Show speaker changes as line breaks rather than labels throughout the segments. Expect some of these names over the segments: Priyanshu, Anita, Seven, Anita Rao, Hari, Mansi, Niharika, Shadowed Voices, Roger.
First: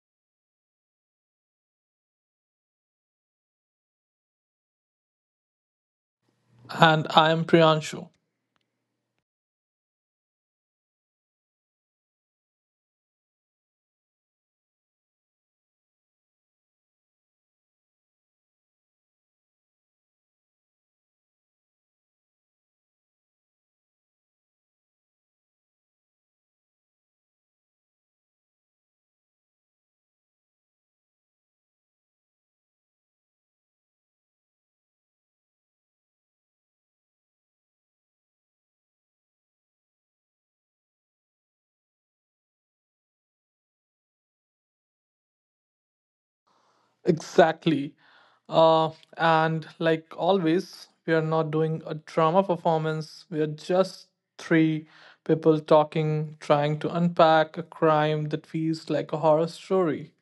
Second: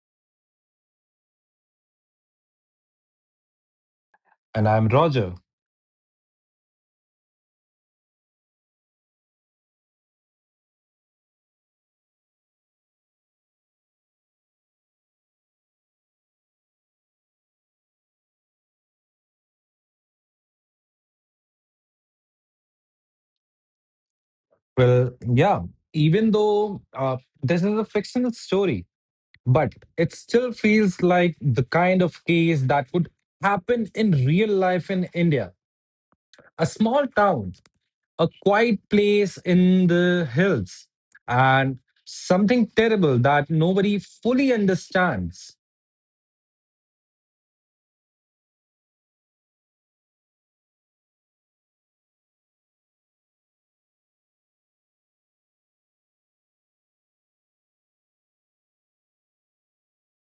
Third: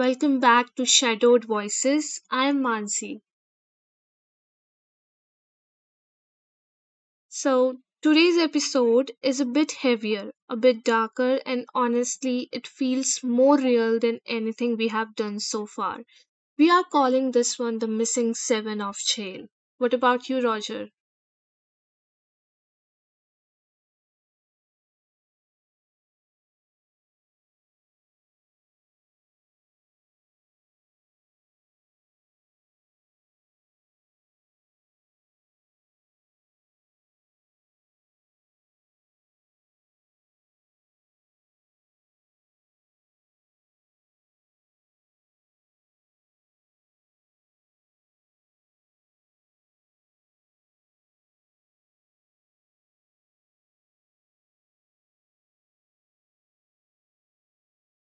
welcome back to Shadowed Voices. I'm Mansi.
And I'm Roger.
And I am Priyanshu.
So, today's episode is a bit heavier, a bit darker, and honestly, it feels more real than anything we have done so far. We are calling this one the Missing Seven of Jail. What about you, Roger?
Well, yeah, even though this is a fictional story, but it still feels like the kind of case that would happen in real life in India. A small town, a quiet place in the hills, and something terrible that nobody fully understands.
Exactly. Uh, and like always, we are not doing a drama performance. We are just three people talking, trying to unpack a crime that feels like a horror story.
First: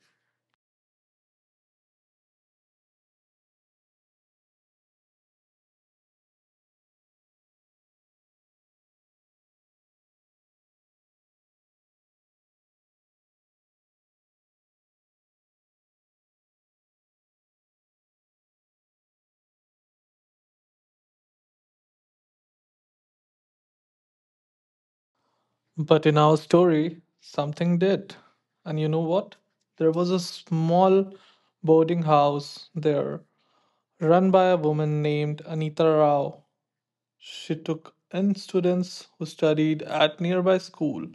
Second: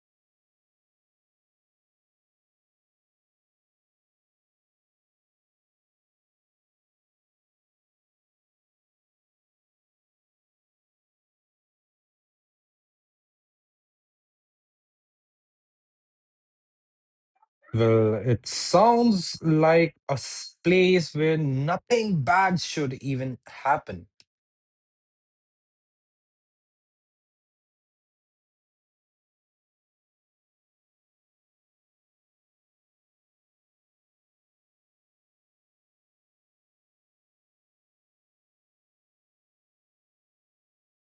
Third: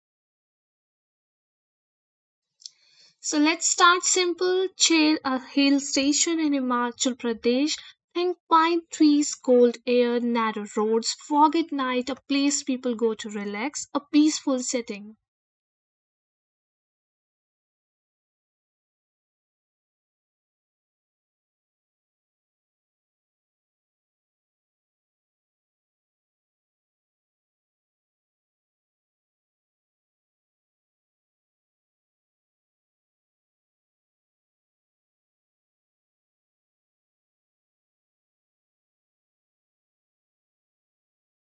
So let's start simple. Chair a hill station in Himachal Pradesh. Think pine trees, cold air, narrow roads, fog at night, a place people go to relax, a peaceful setting.
Well, it sounds like a place where nothing bad should even happen.
But in our story, something did. And you know what? There was a small boarding house there, run by a woman named Anita Rao. She took in students who studied at nearby school.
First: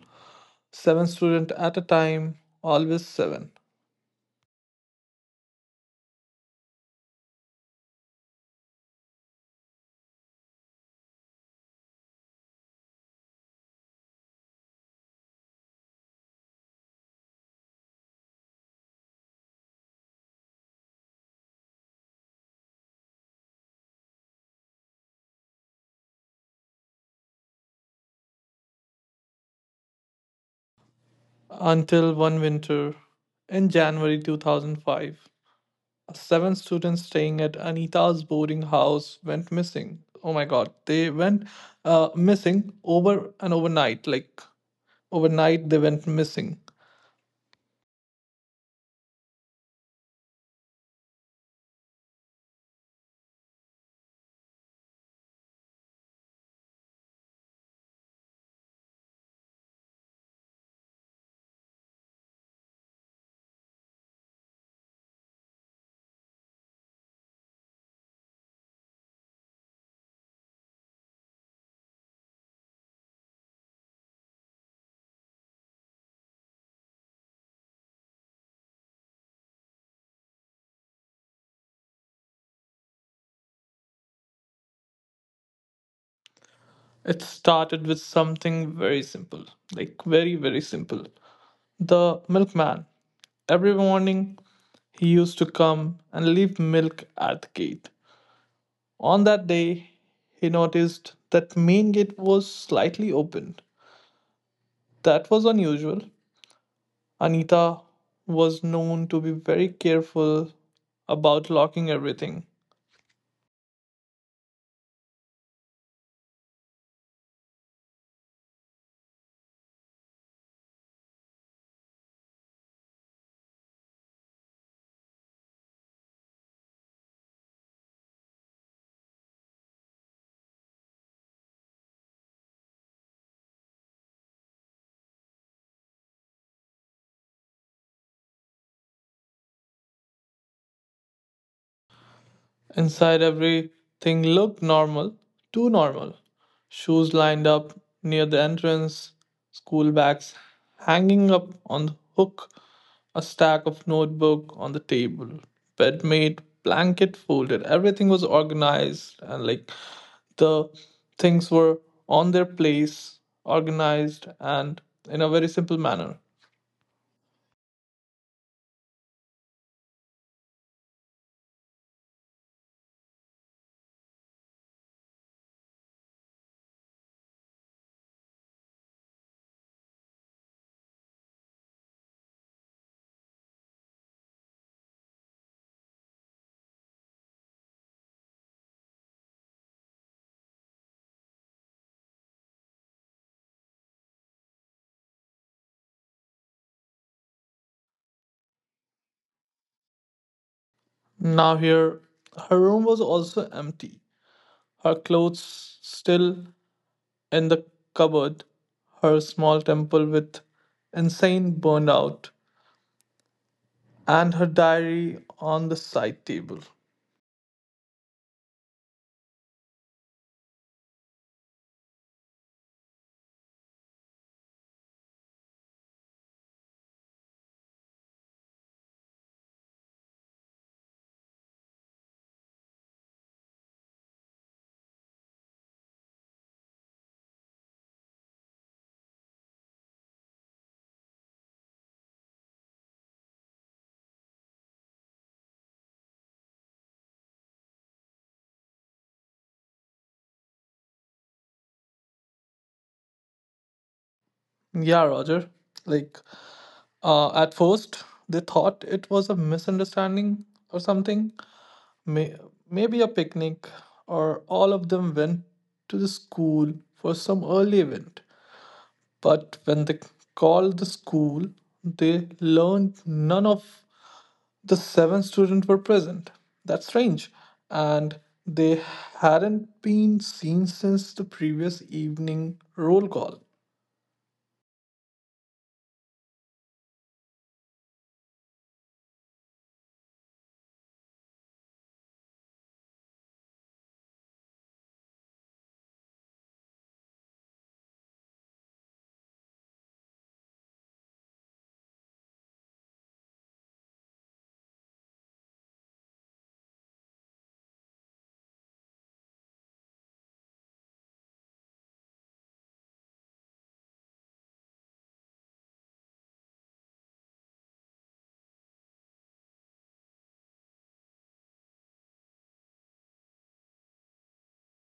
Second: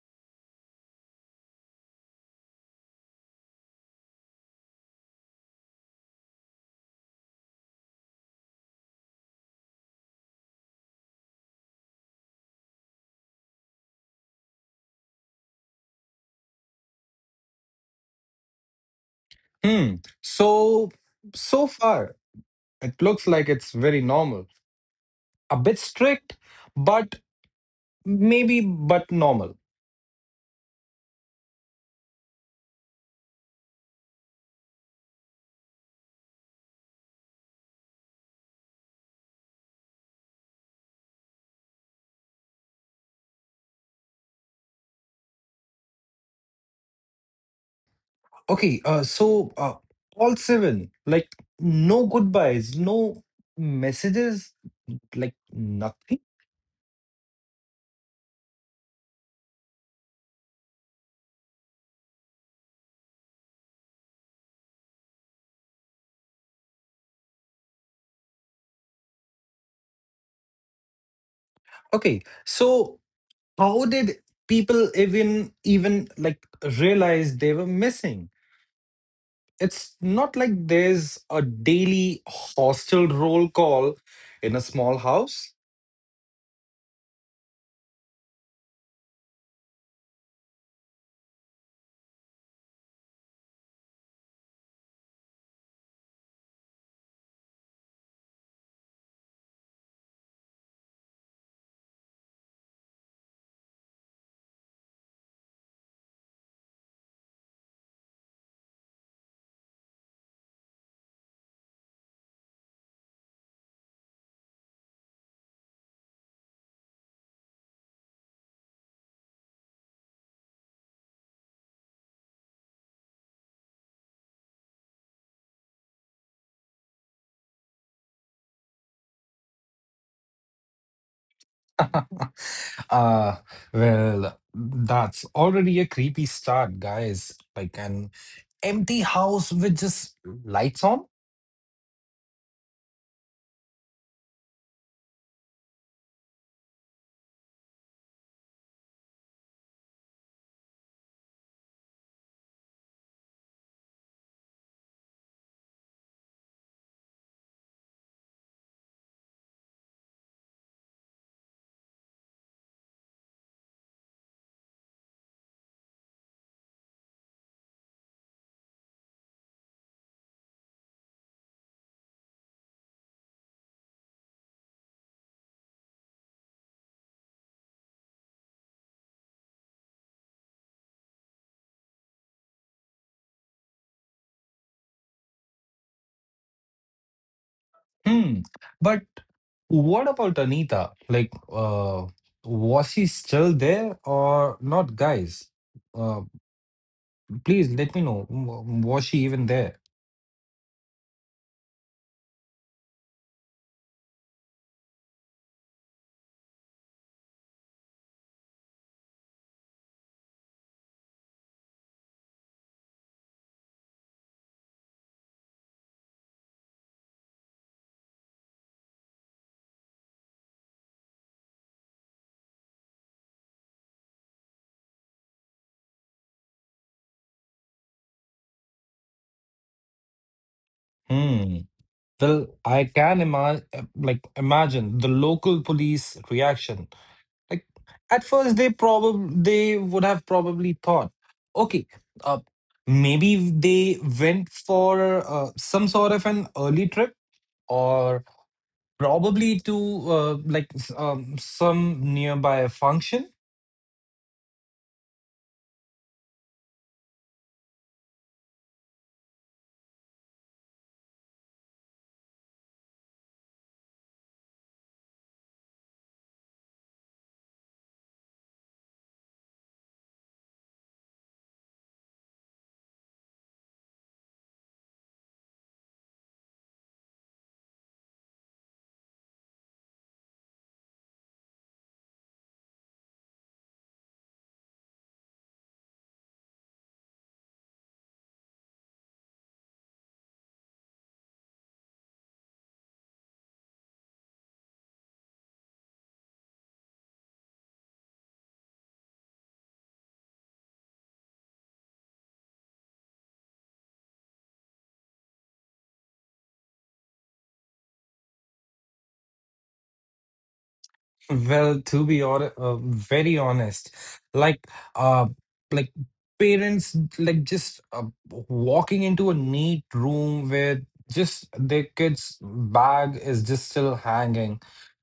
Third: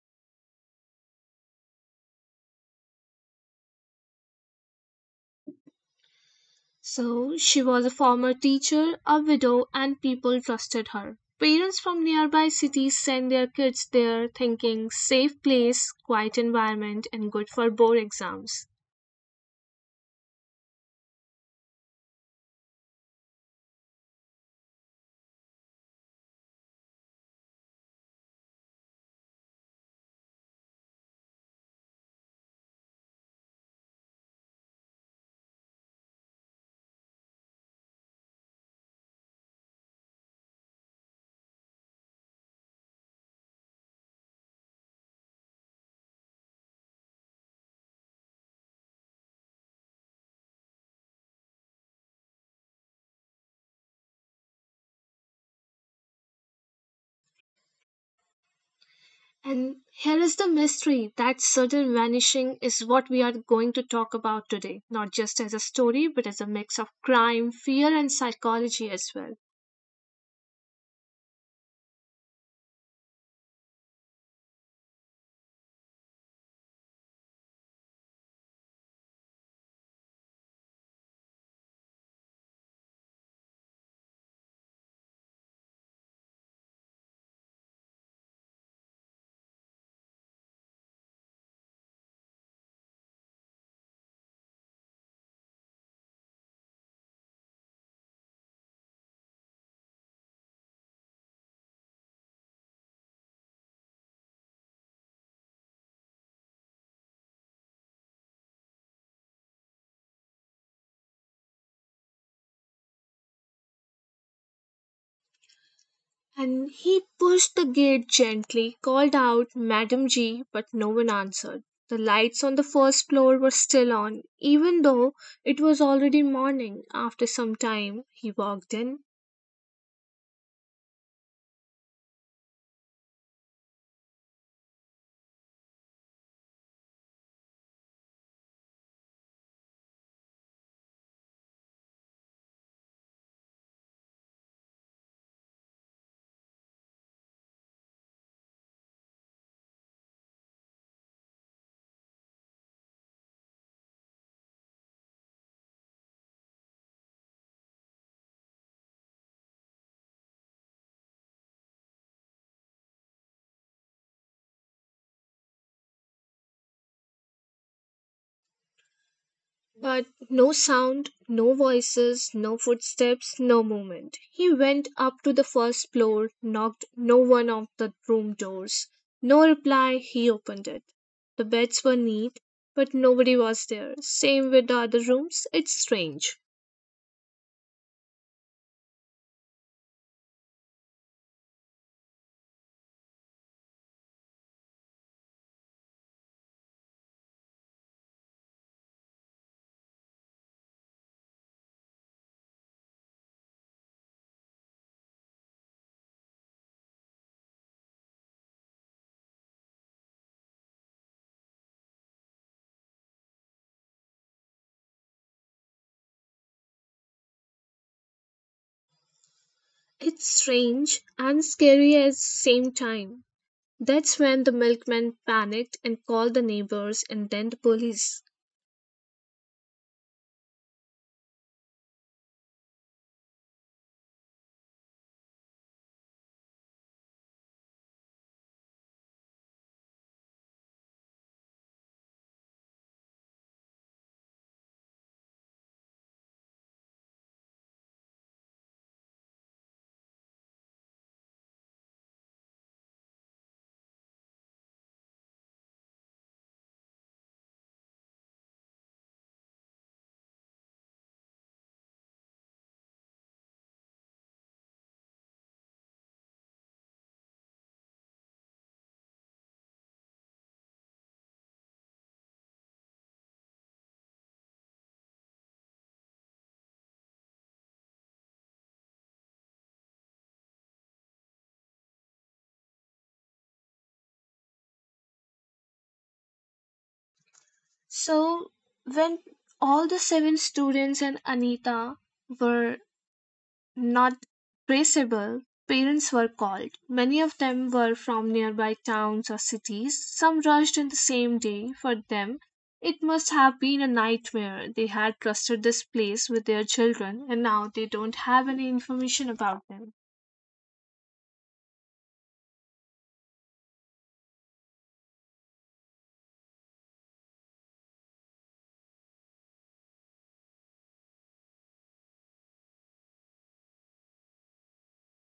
Seven students at a time, always seven.
So she was a former teacher, a widow, and people trusted her. Parents from nearby cities send their kids there thinking safe place, quiet environment, and good for board exams.
Hmm. So so far, it looks like it's very normal. A bit strict, but maybe but normal.
Until one winter in January 2005, seven students staying at Anita's boarding house went missing. Oh my god, they went missing over and overnight. Like, overnight, they went missing.
Okay, so all seven, like, no goodbyes, no messages, like, nothing.
And here is the mystery that sudden vanishing is what we are going to talk about today, not just as a story, but as a mix of crime, fear, and psychology as well.
Okay, so how did people even realize they were missing? It's not like there's a daily hostel roll call in a small house.
It started with something very simple, like, very, very simple. The milkman. Every morning, he used to come and leave milk at the gate. On that day, he noticed that main gate was slightly open. That was unusual. Anita was known to be very careful about locking everything.
And he pushed the gate gently, called out, Madam G, but no one answered. The lights on the first floor were still on, even though it was already morning. After some time, he walked in.
uh well, that's already a creepy start, guys, like an empty house with just lights on.
Inside everything looked normal, too normal. Shoes lined up near the entrance, school bags hanging up on the hook, a stack of notebook on the table, bed made, blanket folded. Everything was organized and like the things were on their place, organized, and in a very simple manner.
But no sound, no voices, no footsteps, no movement. He went up to the first floor, knocked no one of the room doors. No reply, he opened it. The beds were neat, but nobody was there. Same with the other rooms. It's strange.
Hmm, but what about Anita? Like, was she still there or not, guys? uh Please let me know, was she even there?
Now, here, her room was also empty, her clothes still in the cupboard, her small temple with insane burned out, and her diary on the side table.
It's strange and scary at the same time. That's when the milkman panicked and called the neighbors and then the police.
Hmm. Well, I can imagine, like, imagine the local police reaction. Like at first, they would have probably thought, okay, uh, maybe they went for some sort of an early trip, or probably to some nearby function.
Yeah, Roger. Like, at first, they thought it was a misunderstanding or something. May, Maybe a picnic, or all of them went to the school for some early event. But when they called the school, they learned none of the seven students were present. That's strange. And they hadn't been seen since the previous evening roll call.
So when all the seven students and Anita were not traceable, parents were called. Many of them were from nearby towns or cities. Some rushed on the same day. For them, it must have been a nightmare. They had trusted this place with their children and now they don't have any information about them.
Well, to be or very honest, like, uh, like parents, like, just walking into a neat room where just their kids' bag is just still hanging.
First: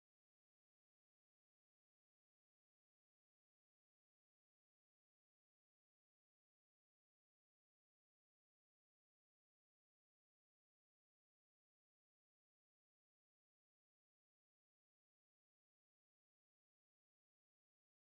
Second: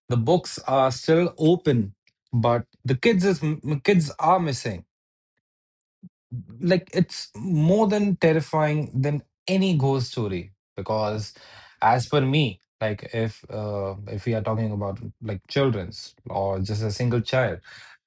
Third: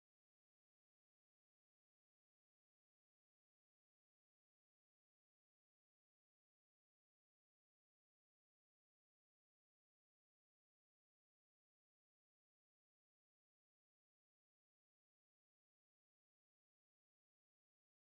The books are still open, but the kids are missing. Like, it's more than terrifying than any ghost story because, as per me, like, if we are talking about like childrens or just a single child,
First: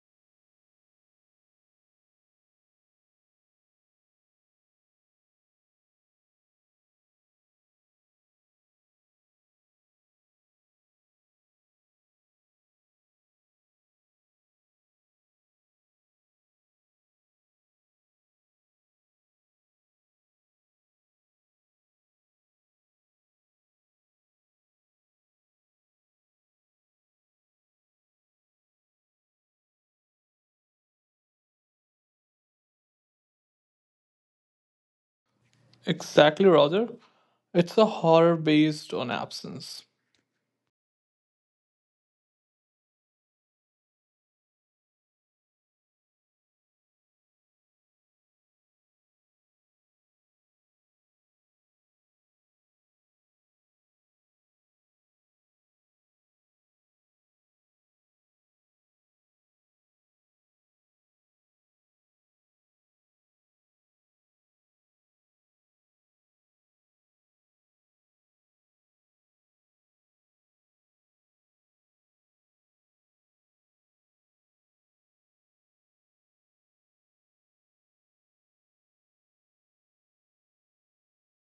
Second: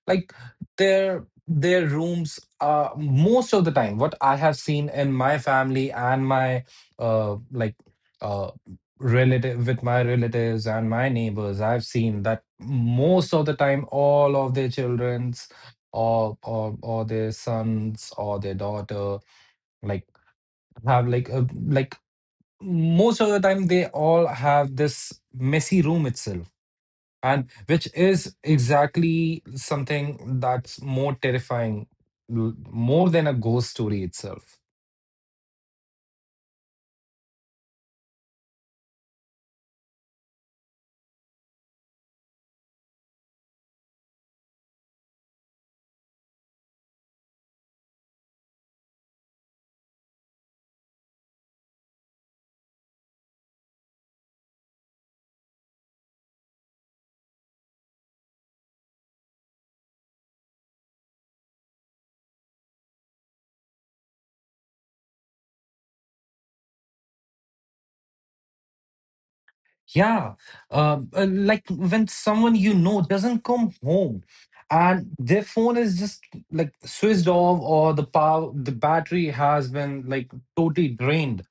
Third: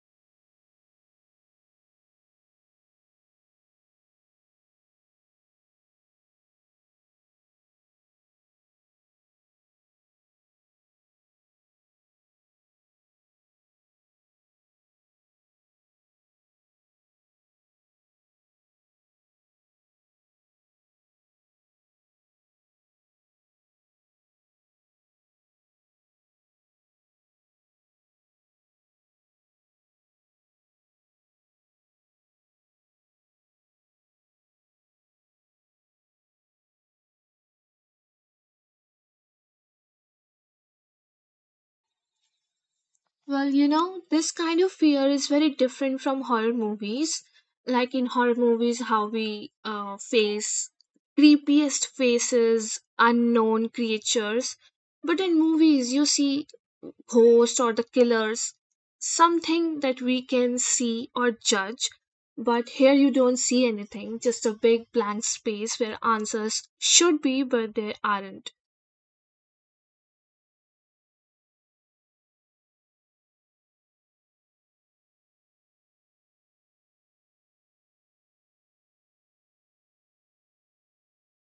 like, their rooms are most of the time, what I have seen in my family and my uh like uh relatives and my neighbors, I've seen that most of the time all of their children's or their sons or their daughter, like, have like a, like, most of the time they all have this messy room itself, and which is exactly something that's more terrifying, more than a ghost story itself.
Exactly, Roger. It's a horror based on absence.
Well, you know, this kind of fear is very different from horror movies. Like in horror movies, how we face creepiest faces, unknown creatures. But in movies, you see ghosts or the killers, something that we can see or judge. But here you don't see anything, just a big blank space where answers should be, but there aren't.
Yeah. Like, when someone you know doesn't come home and their phone is just, like, switched off, or the battery has been, like, totally drained,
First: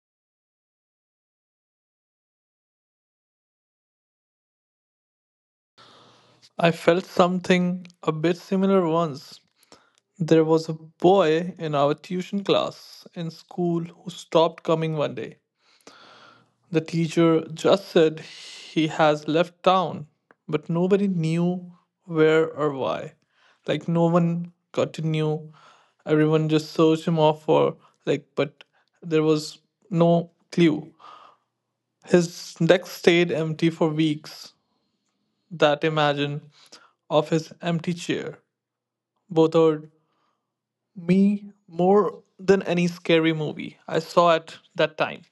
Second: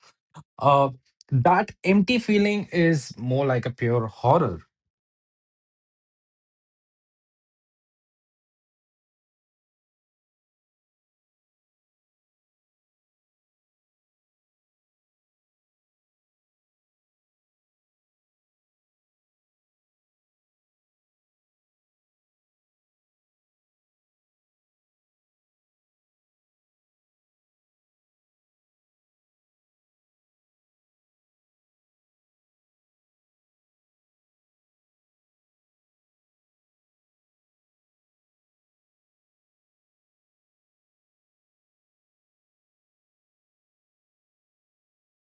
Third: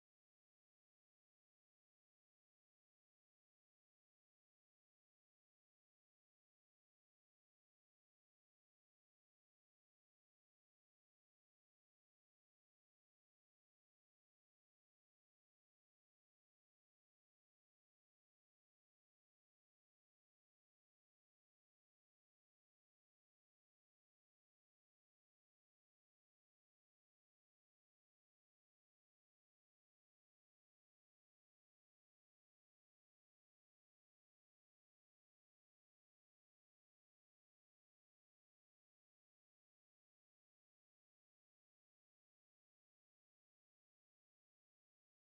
uh that empty feeling is more like a pure horror.
I felt something a bit similar once. There was a boy in our tuition class in school who stopped coming one day. The teacher just said he has left town, but nobody knew where or why. Like, no one got to know. Everyone just searched him off for, like, but there was no clue. His desk stayed empty for weeks. That imagine of his empty chair. Both our me more than any scary movie I saw at that time.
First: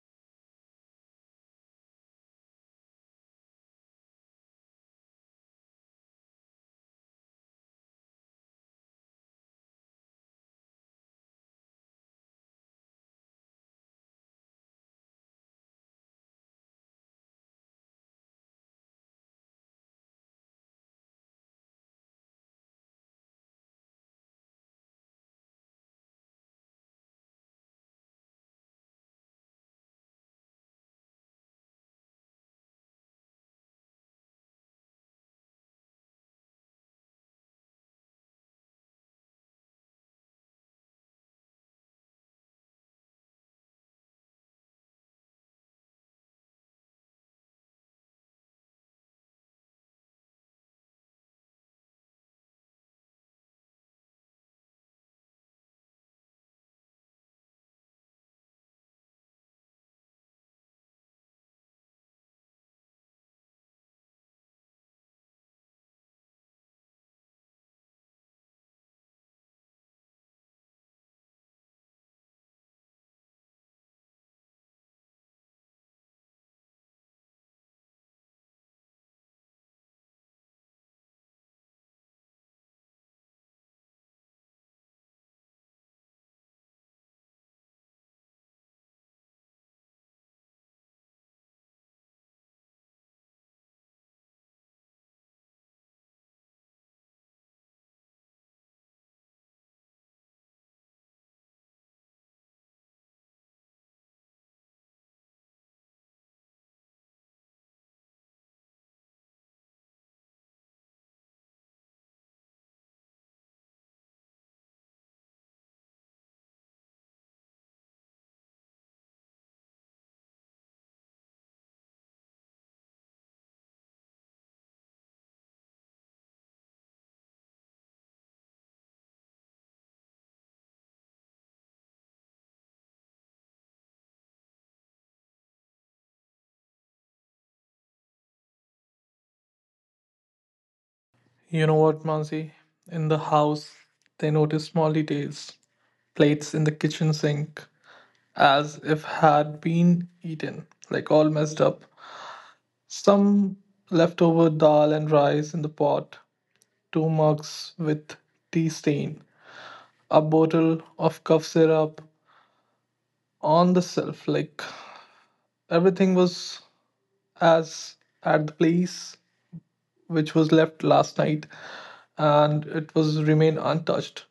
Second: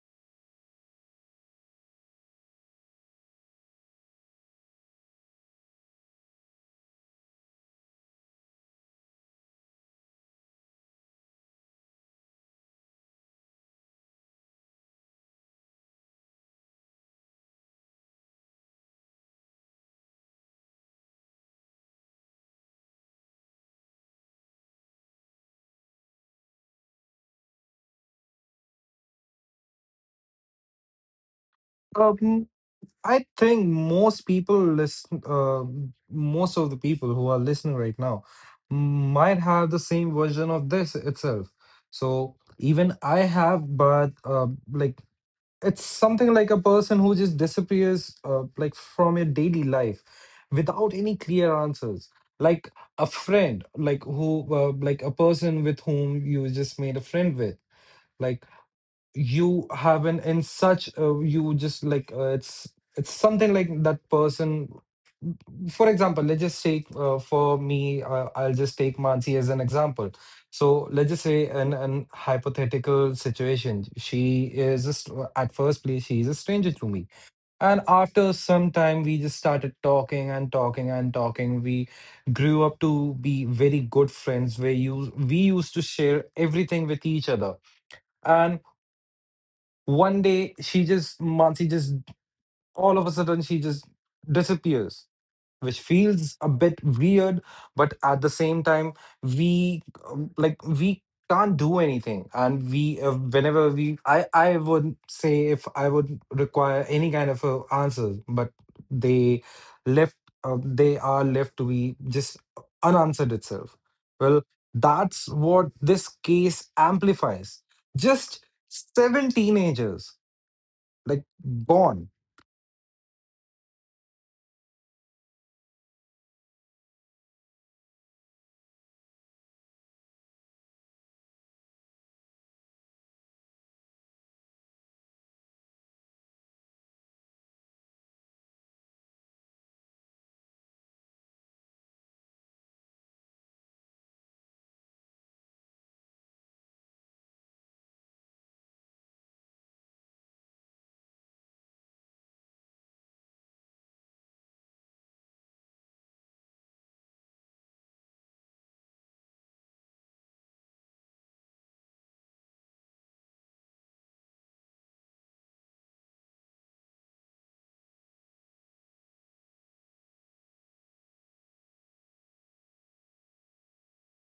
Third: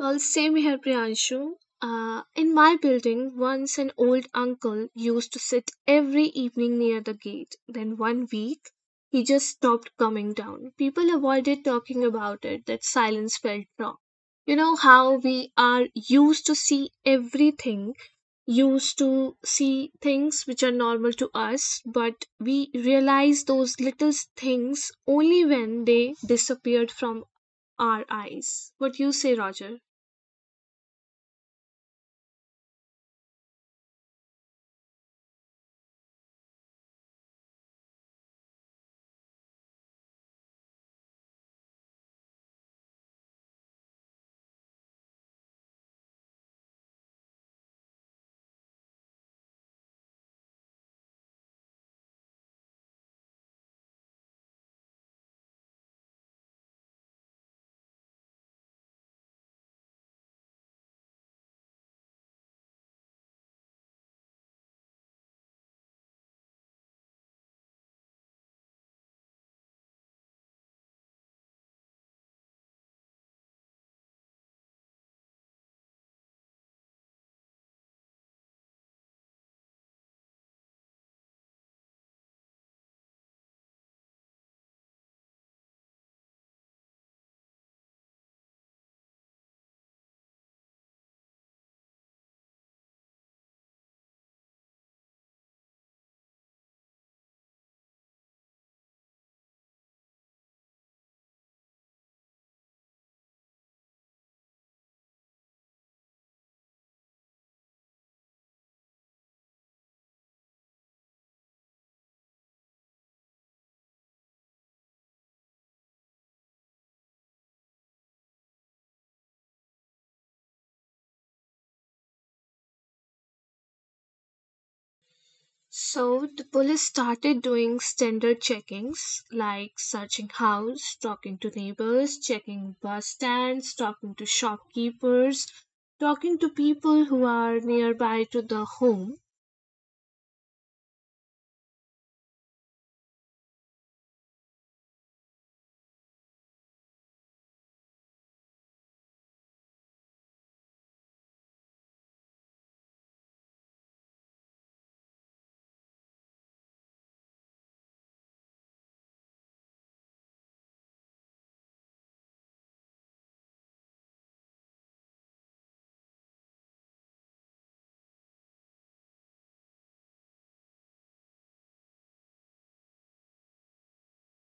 Well, same here, Priyanshu. In my building, once an old uncle used to sit every evening near the gate. Then one week, he just stopped coming down. People avoided talking about it. That silence felt wrong. You know how we are used to see everything, used to see things which are normal to us, but we realize those little things only when they disappeared from our eyes. What you say, Roger?
Um, I think most of the people who are listening right now might have the same version of this itself. So even I have, but like, it's something like a person who just disappears, like, from your daily life, without any clear answers. Like a friend, like who, like a person with whom you just made a friend with. Like, you have been in such a, you just, it's something like that person. For example, let's just take, for me, I'll just take Mansi as an example. So let's just say, in an hypothetical situation, she is just, at first place, she is a stranger to me. And after some time, we just started talking and talking and talking. We grew up to be very good friends, where you we used to share everything with each other, and One day, she just, Mansi just, all of a sudden, she just disappears, which feels a bit weird. But at the same time, we, like, we can't do anything. And whenever I would say, if I would require any kind of a answer, but they left, they are left to be just unanswered itself. Well, that's what this case amplifies. Just seven teenagers, like, born.
So the police started doing standard checkings like searching house, talking to neighbors, checking bus stands, talking to shopkeepers, talking to people who are nearby to the home.
You know what, Mansi? In the house, they noticed small details, plates in the kitchen sink, as if had been eaten, like all messed up. Some leftover dal and rice in the pot, two mugs with tea stain, a bottle of cough syrup on the shelf. Like everything was as at the place which was left last night and it was remain untouched.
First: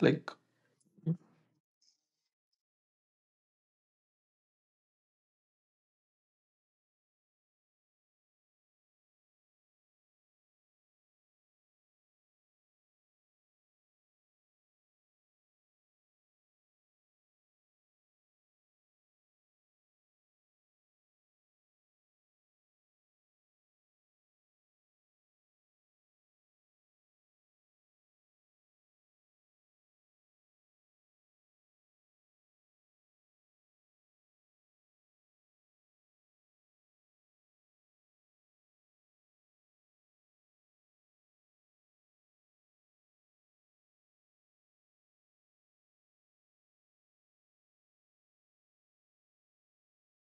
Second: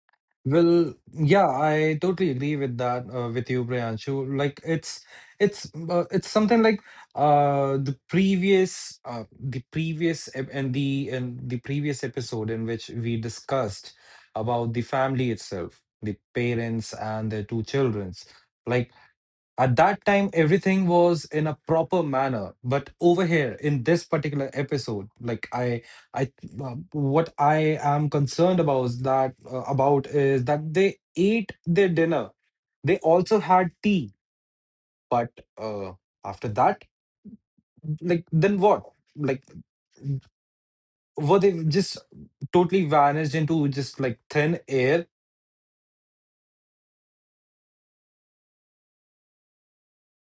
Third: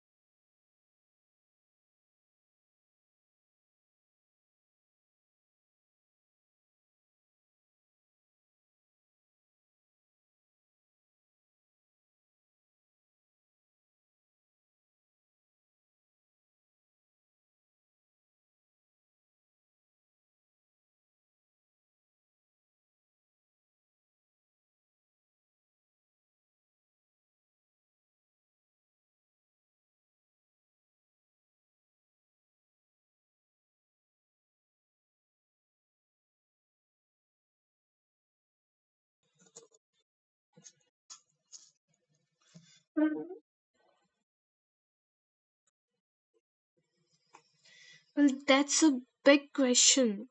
Like,
Well, yeah, I totally agree with that, with you, Priyanshu. Like, it's something like the previous ep- and the previous episode in which we discussed about the family itself, the parents and their two childrens. Like. At that time, everything was in a proper manner, but over here in this particular episode, like, I, what I am concerned about is that about is that they ate their dinner. They also had tea, but uh, after that, like, then what? Like, were they just totally
Well,
vanished into just like thin air?
that's a big question.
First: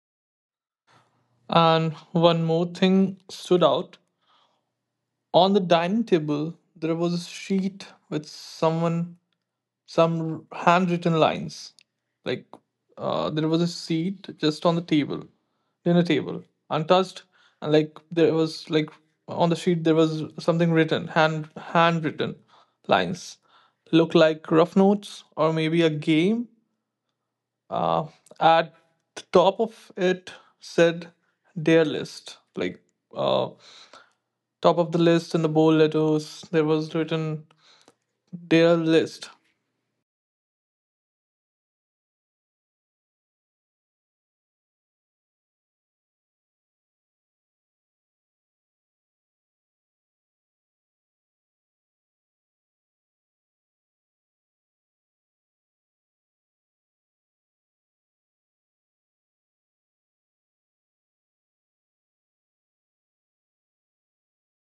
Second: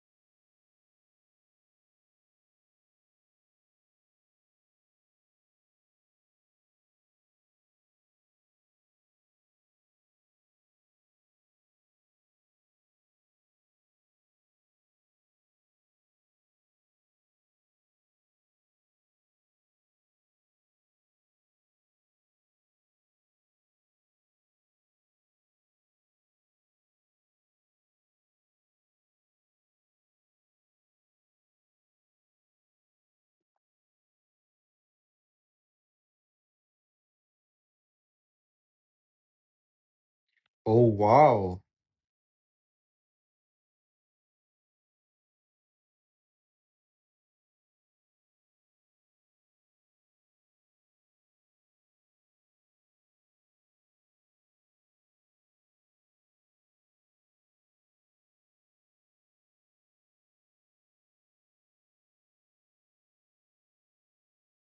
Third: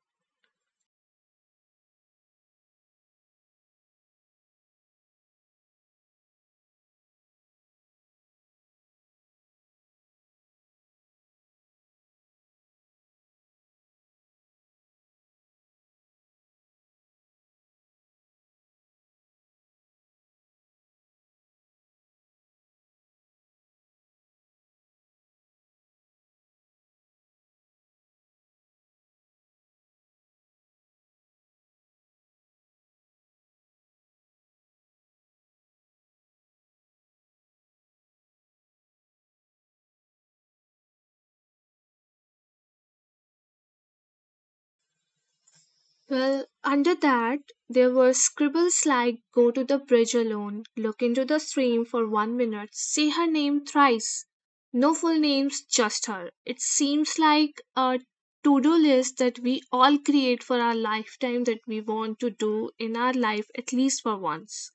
and one more thing stood out. On the dining table there was a sheet with someone some handwritten lines. Like, there was a seat just on the table, dinner table, untouched, and like there was like on the sheet there was something written, handwritten lines. Look like rough notes or maybe a game, uh, at the top of it said their list. Like, uh, top of the list in the bold letters there was written their list.
Oh wow.
Well, under that, there were scribbles like Go to the bridge alone, look into the stream for 1 minute, say her name thrice. No full names, just her. It seems like a to do list that we all create for our lifetime that we want to do in our life at least for once.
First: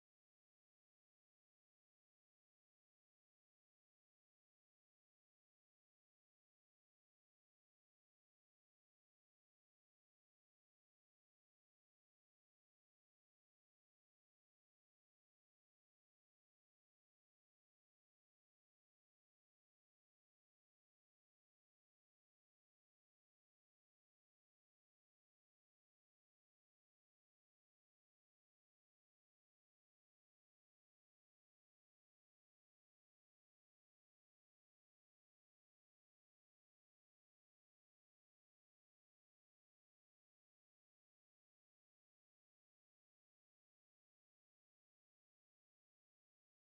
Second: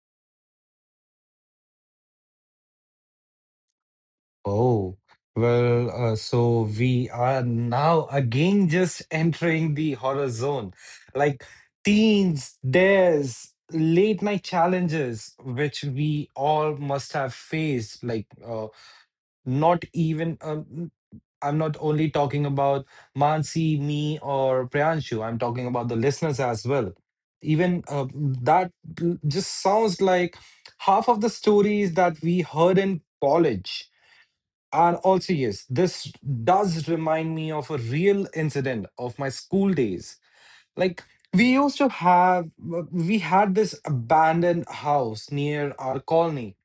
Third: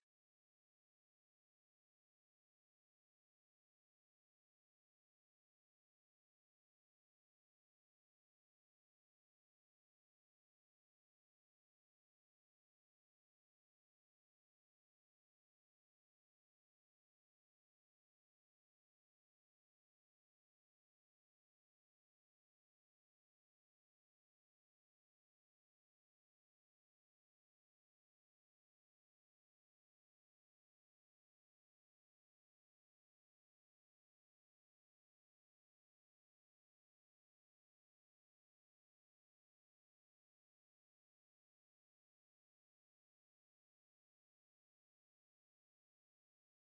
Oh, well, so we are now again just entering the horror zone. Like, teens, dares, late night challenges, which we all must have faced. Like, not even, I'm not only talking about Mansi, me, or Priyanshu, I'm talking about the listeners as well. Even that just sounds like half of the stories that we heard in college. And also, yes, this does remind me of a real incident of my school days. Like, we used to have, we had this abandoned house near our colony.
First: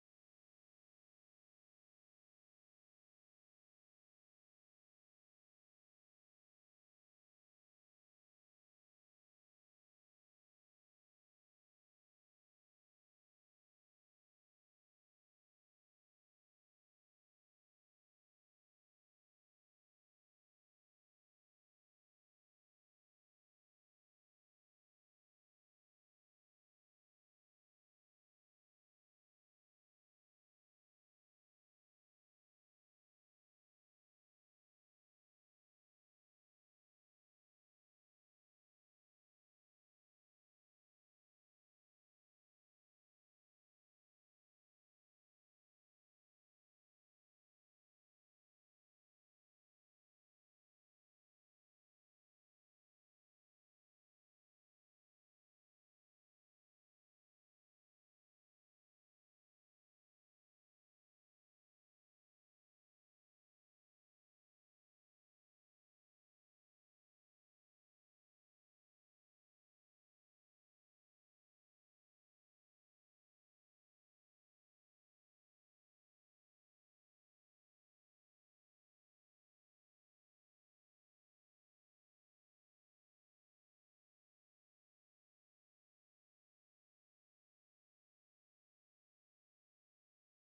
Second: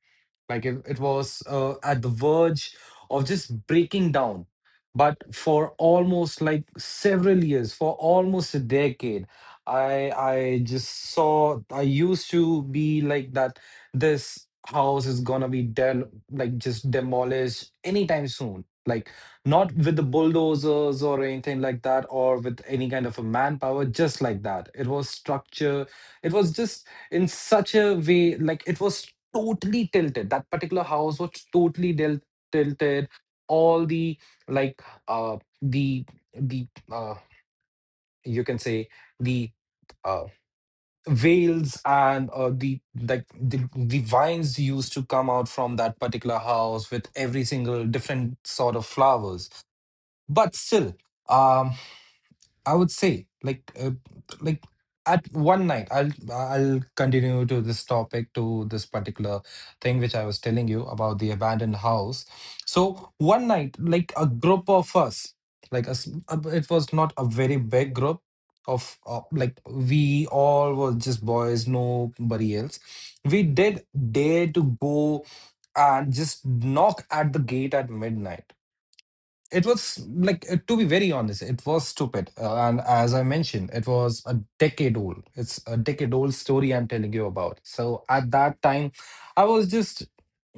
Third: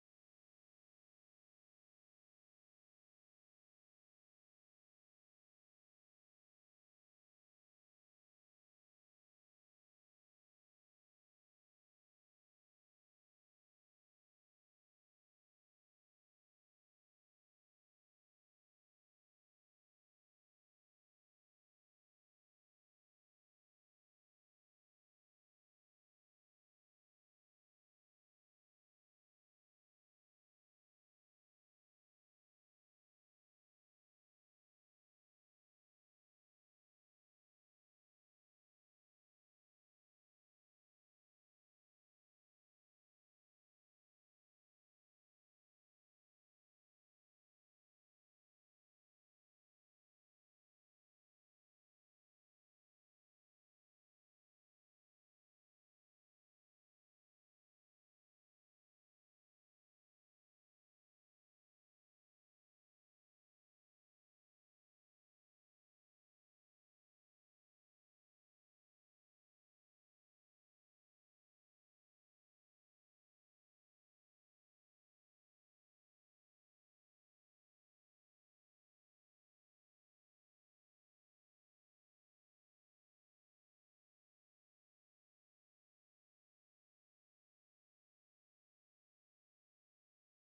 Like, it was at the verge of just breaking down. But for almost, like, several years, for almost a decade, I just saw I used to be like that this house is gonna be del like, just demolished anytime soon. Like, not with the bulldozers or anything like that, or with any kind of a manpower, just like that. It was structure, it was just in such a way, like, it was totally tilted. That particular house was totally tilted. All the, like, uh the the you can say, the uh veils and the, like, the vines used to come out from that particular house with every single different sort of flowers. But still, um I would say, like, like, at one night, I'll continue to this topic, to this particular thing which I was telling you about the abandoned house. So one night, like, a group of us, like us, it was not a very big group of, like, we all were just boys, nobody else. We did dare to go and just knock at the gate at midnight. It was like, to be very honest, it was stupid. And as I mentioned, it was a decade old. It's a decade old story I'm telling you about. So at that time, I was just,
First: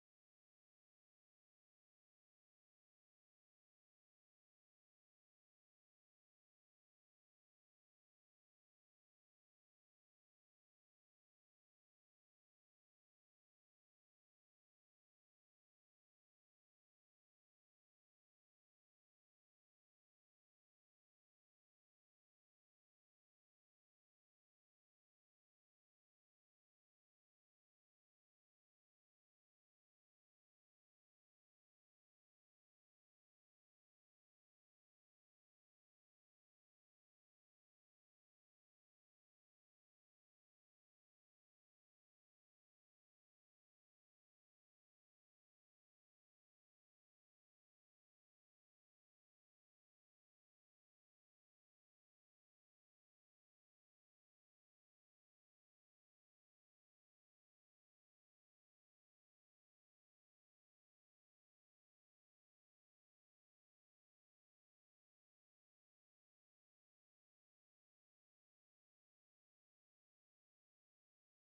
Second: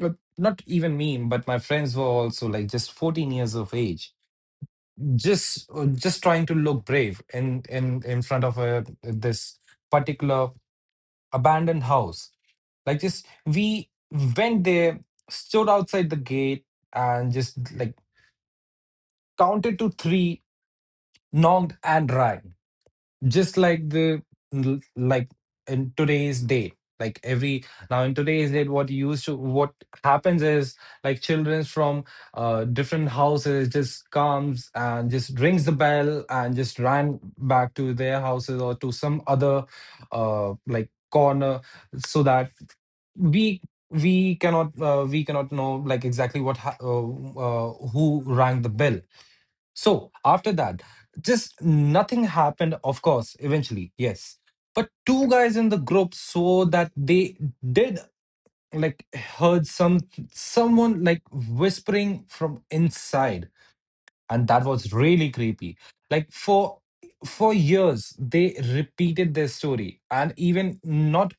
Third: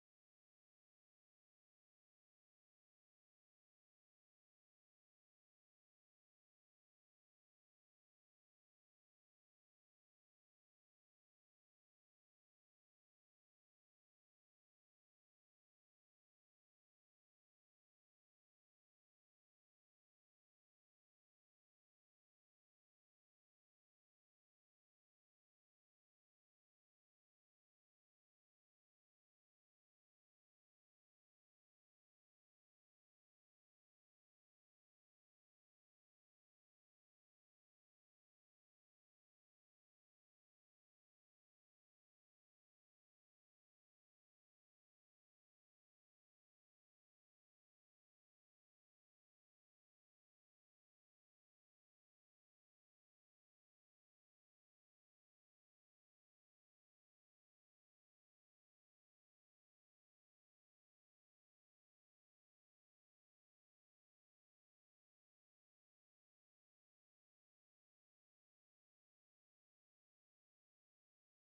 uh, not even me, but my friends were also, like, just 14 years of age, just trying to look brave in front of a this particular abandoned house. Like, just we went there, stood outside the gate, and just, like, counted to three, knocked and dry, just like the, like in today's day, like every now in today's day, what you used to what happens is, like, children from, different houses, just comes and just rings the bell and just ran back to their houses or to some other, like, corner, so that we we cannot we cannot know, like, exactly who rang the bell. So after that, just nothing happened, of course, eventually, yes. But two guys in the group saw that they did, like, heard someone, like, whispering from inside, and that was really creepy. Like, for years they repeated their story, and even not,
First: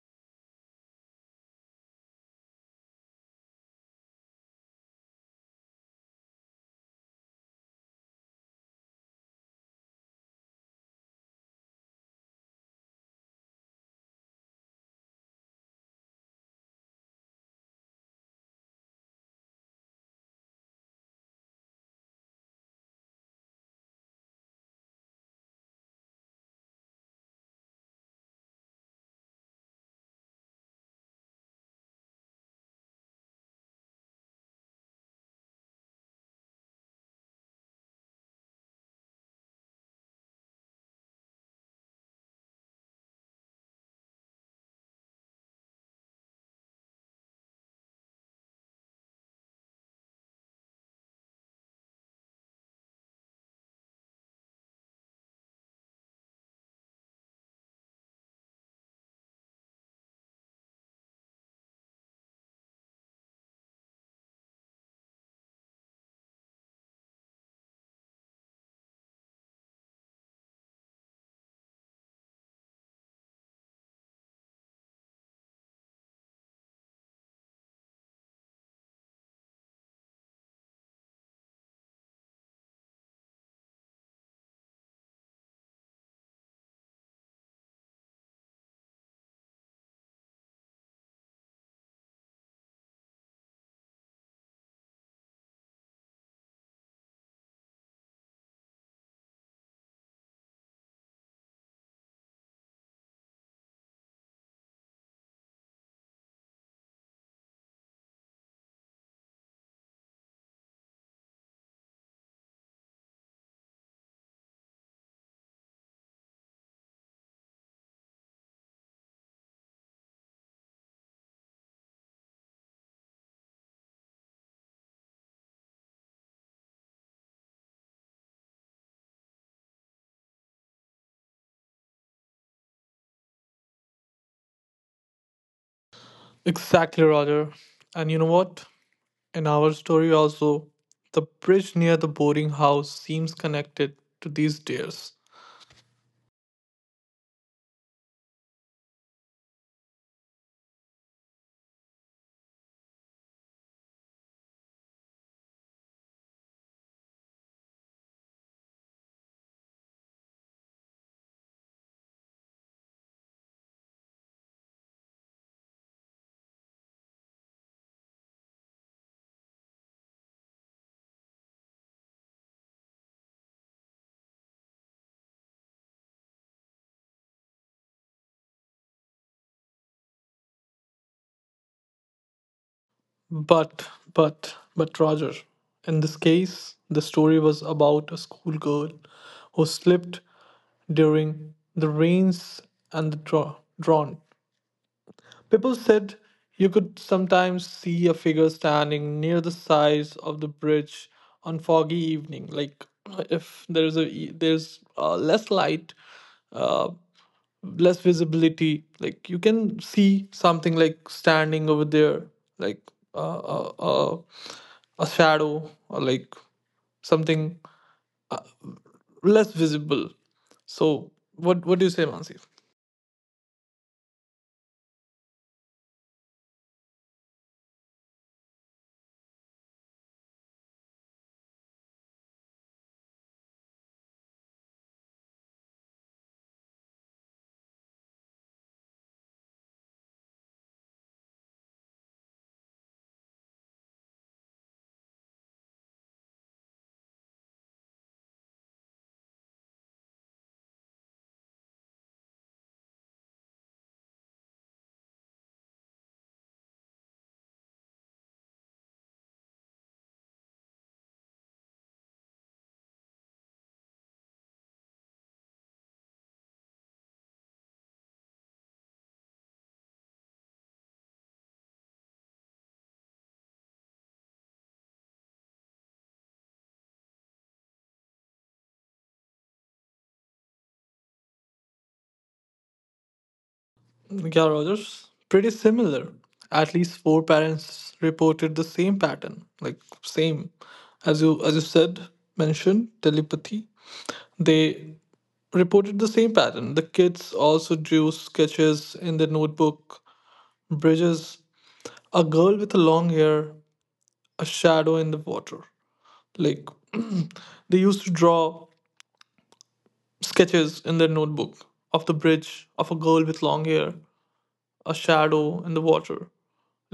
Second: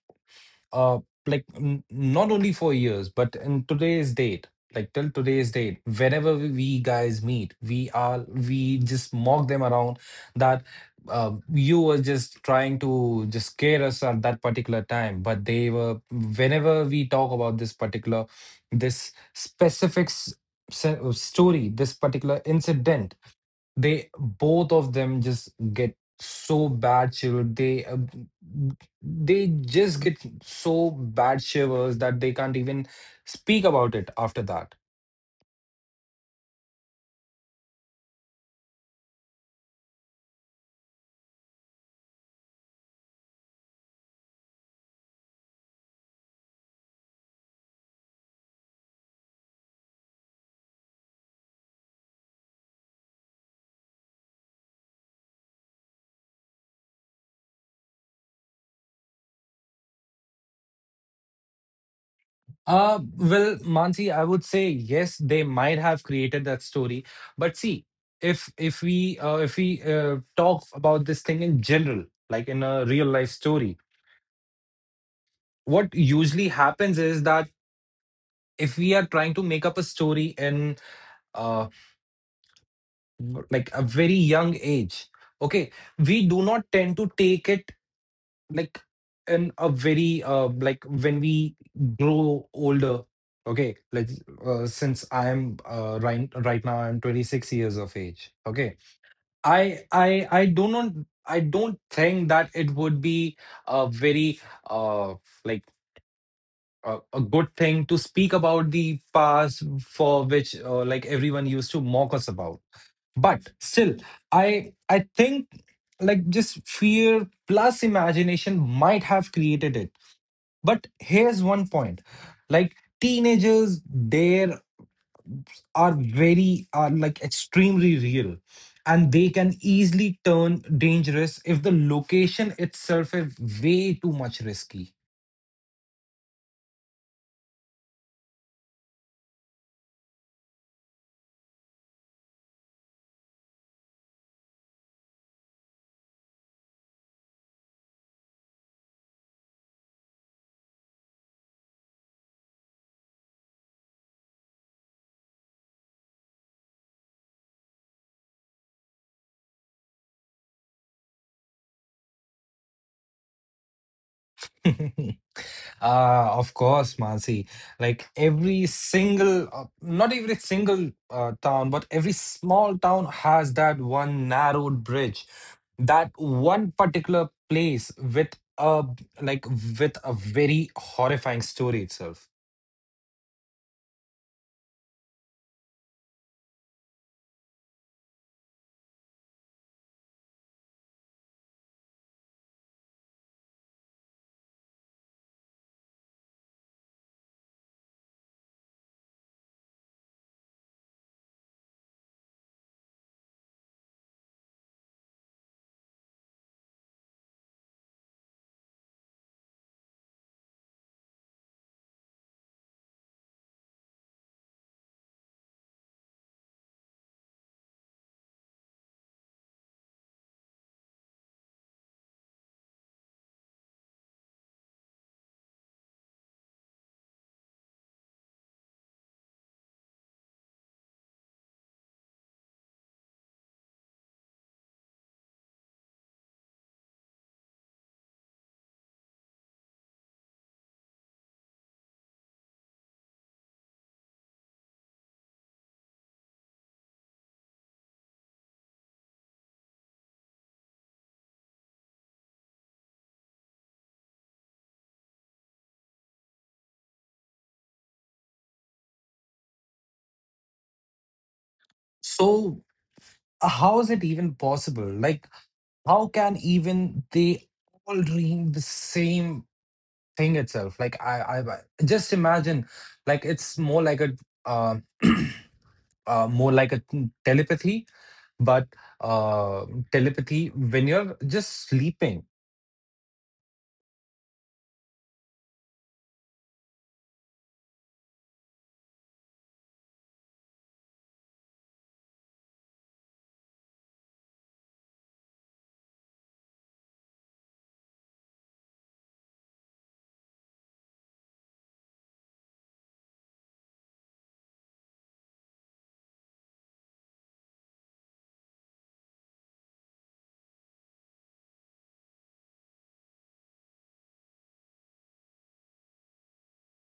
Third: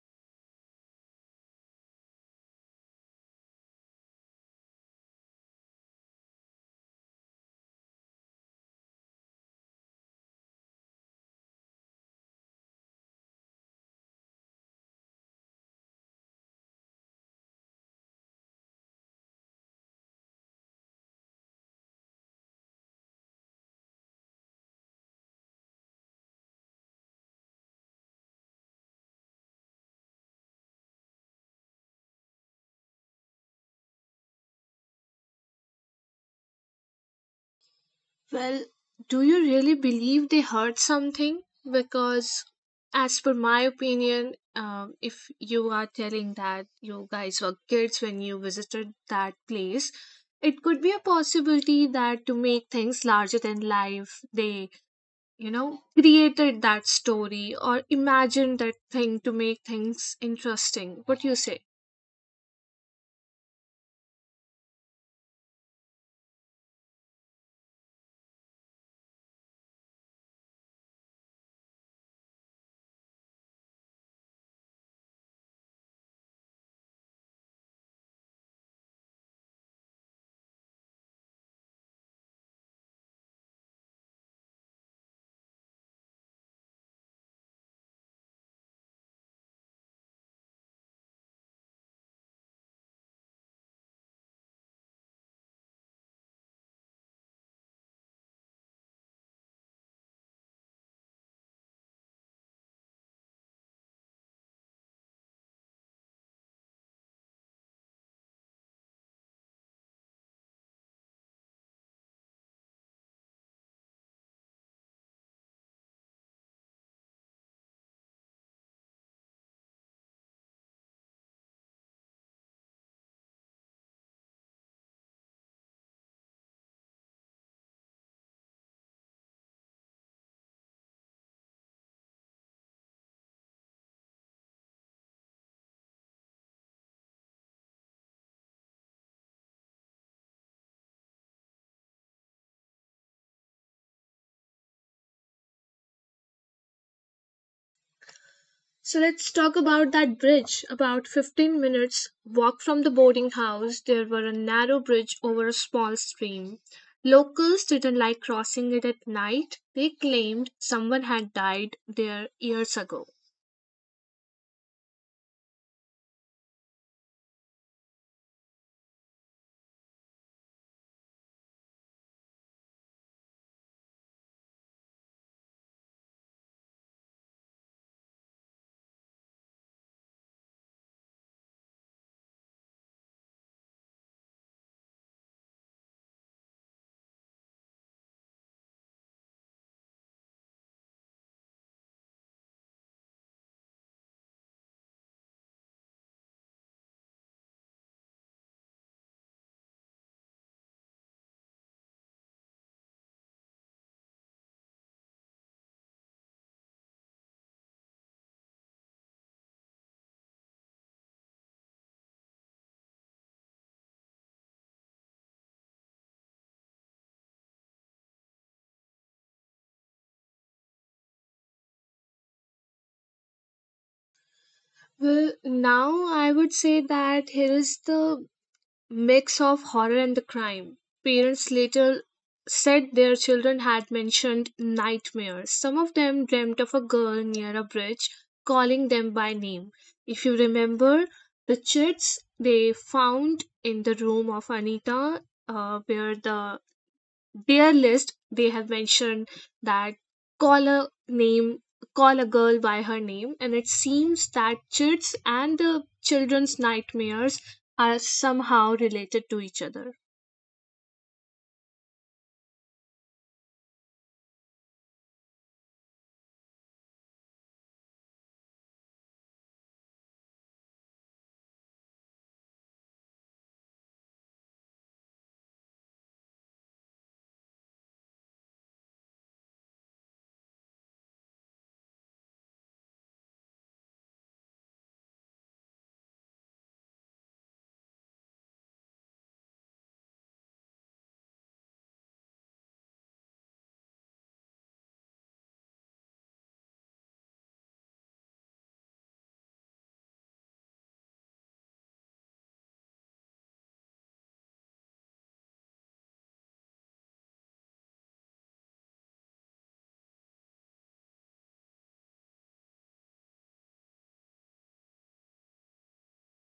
uh not only for years, but in today's date, like, till today's date, whenever we guys meet, we just mock them around that, you were just trying to just scare us at that particular time. But they were, whenever we talk about this particular, this specific, story, this particular incident, they both of them just get so bad shiver, they just get so bad shivers that they can't even speak about it after that.
Well, do you really believe they heard something? Because, as per my opinion, if you are telling that you guys were kids when you visited that place, it could be a possibility that to make things larger than life, they, you know, created that story or imagined that thing to make things interesting. What do you say?
Well, Mansi, I would say yes, they might have created that story. But see, if we, talk about this thing in general, like, in a real life story, what usually happens is that if we are trying to make up a story in, uh, like, a very young age, okay, we do not tend to take it, like, in a very like, when we grow older. Okay, like, since I am, right now I'm 26 years of age. Okay, I do not I don't think that it would be a very, uh like, a good thing to speak about the past for which, like, everyone used to mock us about. But still, I think, like, just fear plus imagination might have created it. But here's one point, like, teenagers there are very, are like, extremely real, and they can easily turn dangerous if the location itself is way too much risky.
Exactly, Roger. And you know what? In our story also, the bridge near the boarding house seems connected to these deers.
So let's talk about that bridge. About 15 minutes' walk from the boarding house, there were a narrow bridge over a small stream. Locals didn't like crossing it at night. They claimed someone had died there years ago.
Of course, Mansi. Like, not every single, town, but every small town has that one narrowed bridge, that one particular place with a, like, with a very horrifying story itself.
But but but Roger, in this case the story was about a schoolgirl who slipped during the rains and the drought. People said you could sometimes see a figure standing near the sides of the bridge on foggy evening. Like if there's there's less light, uh, less visibility. Like you can see something like standing over there, like uh, uh, uh, a shadow or like something, uh, less visible. So what do you say, Mansi?
Well, now I would say that here is the mix of horror and the crime. Parents later said their children had mentioned nightmares. Some of them dreamt of a girl near a bridge calling them by name. If you remember, the chits they found in the room of Anita, where the their list, they have mentioned that call a name, call a girl by her name, and it seems that chits and the children's nightmares are somehow related to each other.
So, how is it even possible? Like, how can even they all dream the same thing itself? Like, I just imagine, like, it's more like a, uh, more like a telepathy, but, uh, telepathy when you're just sleeping,
Yeah, Rogers, pretty similar. At least four parents reported the same pattern, like same, as you said mentioned telepathy. They reported the same pattern. The kids also drew sketches in their notebook. Bridges, a girl with long hair, a shadow in the water. Like they used to draw sketches in their notebook of the bridge of a girl with long hair, a shadow in the water.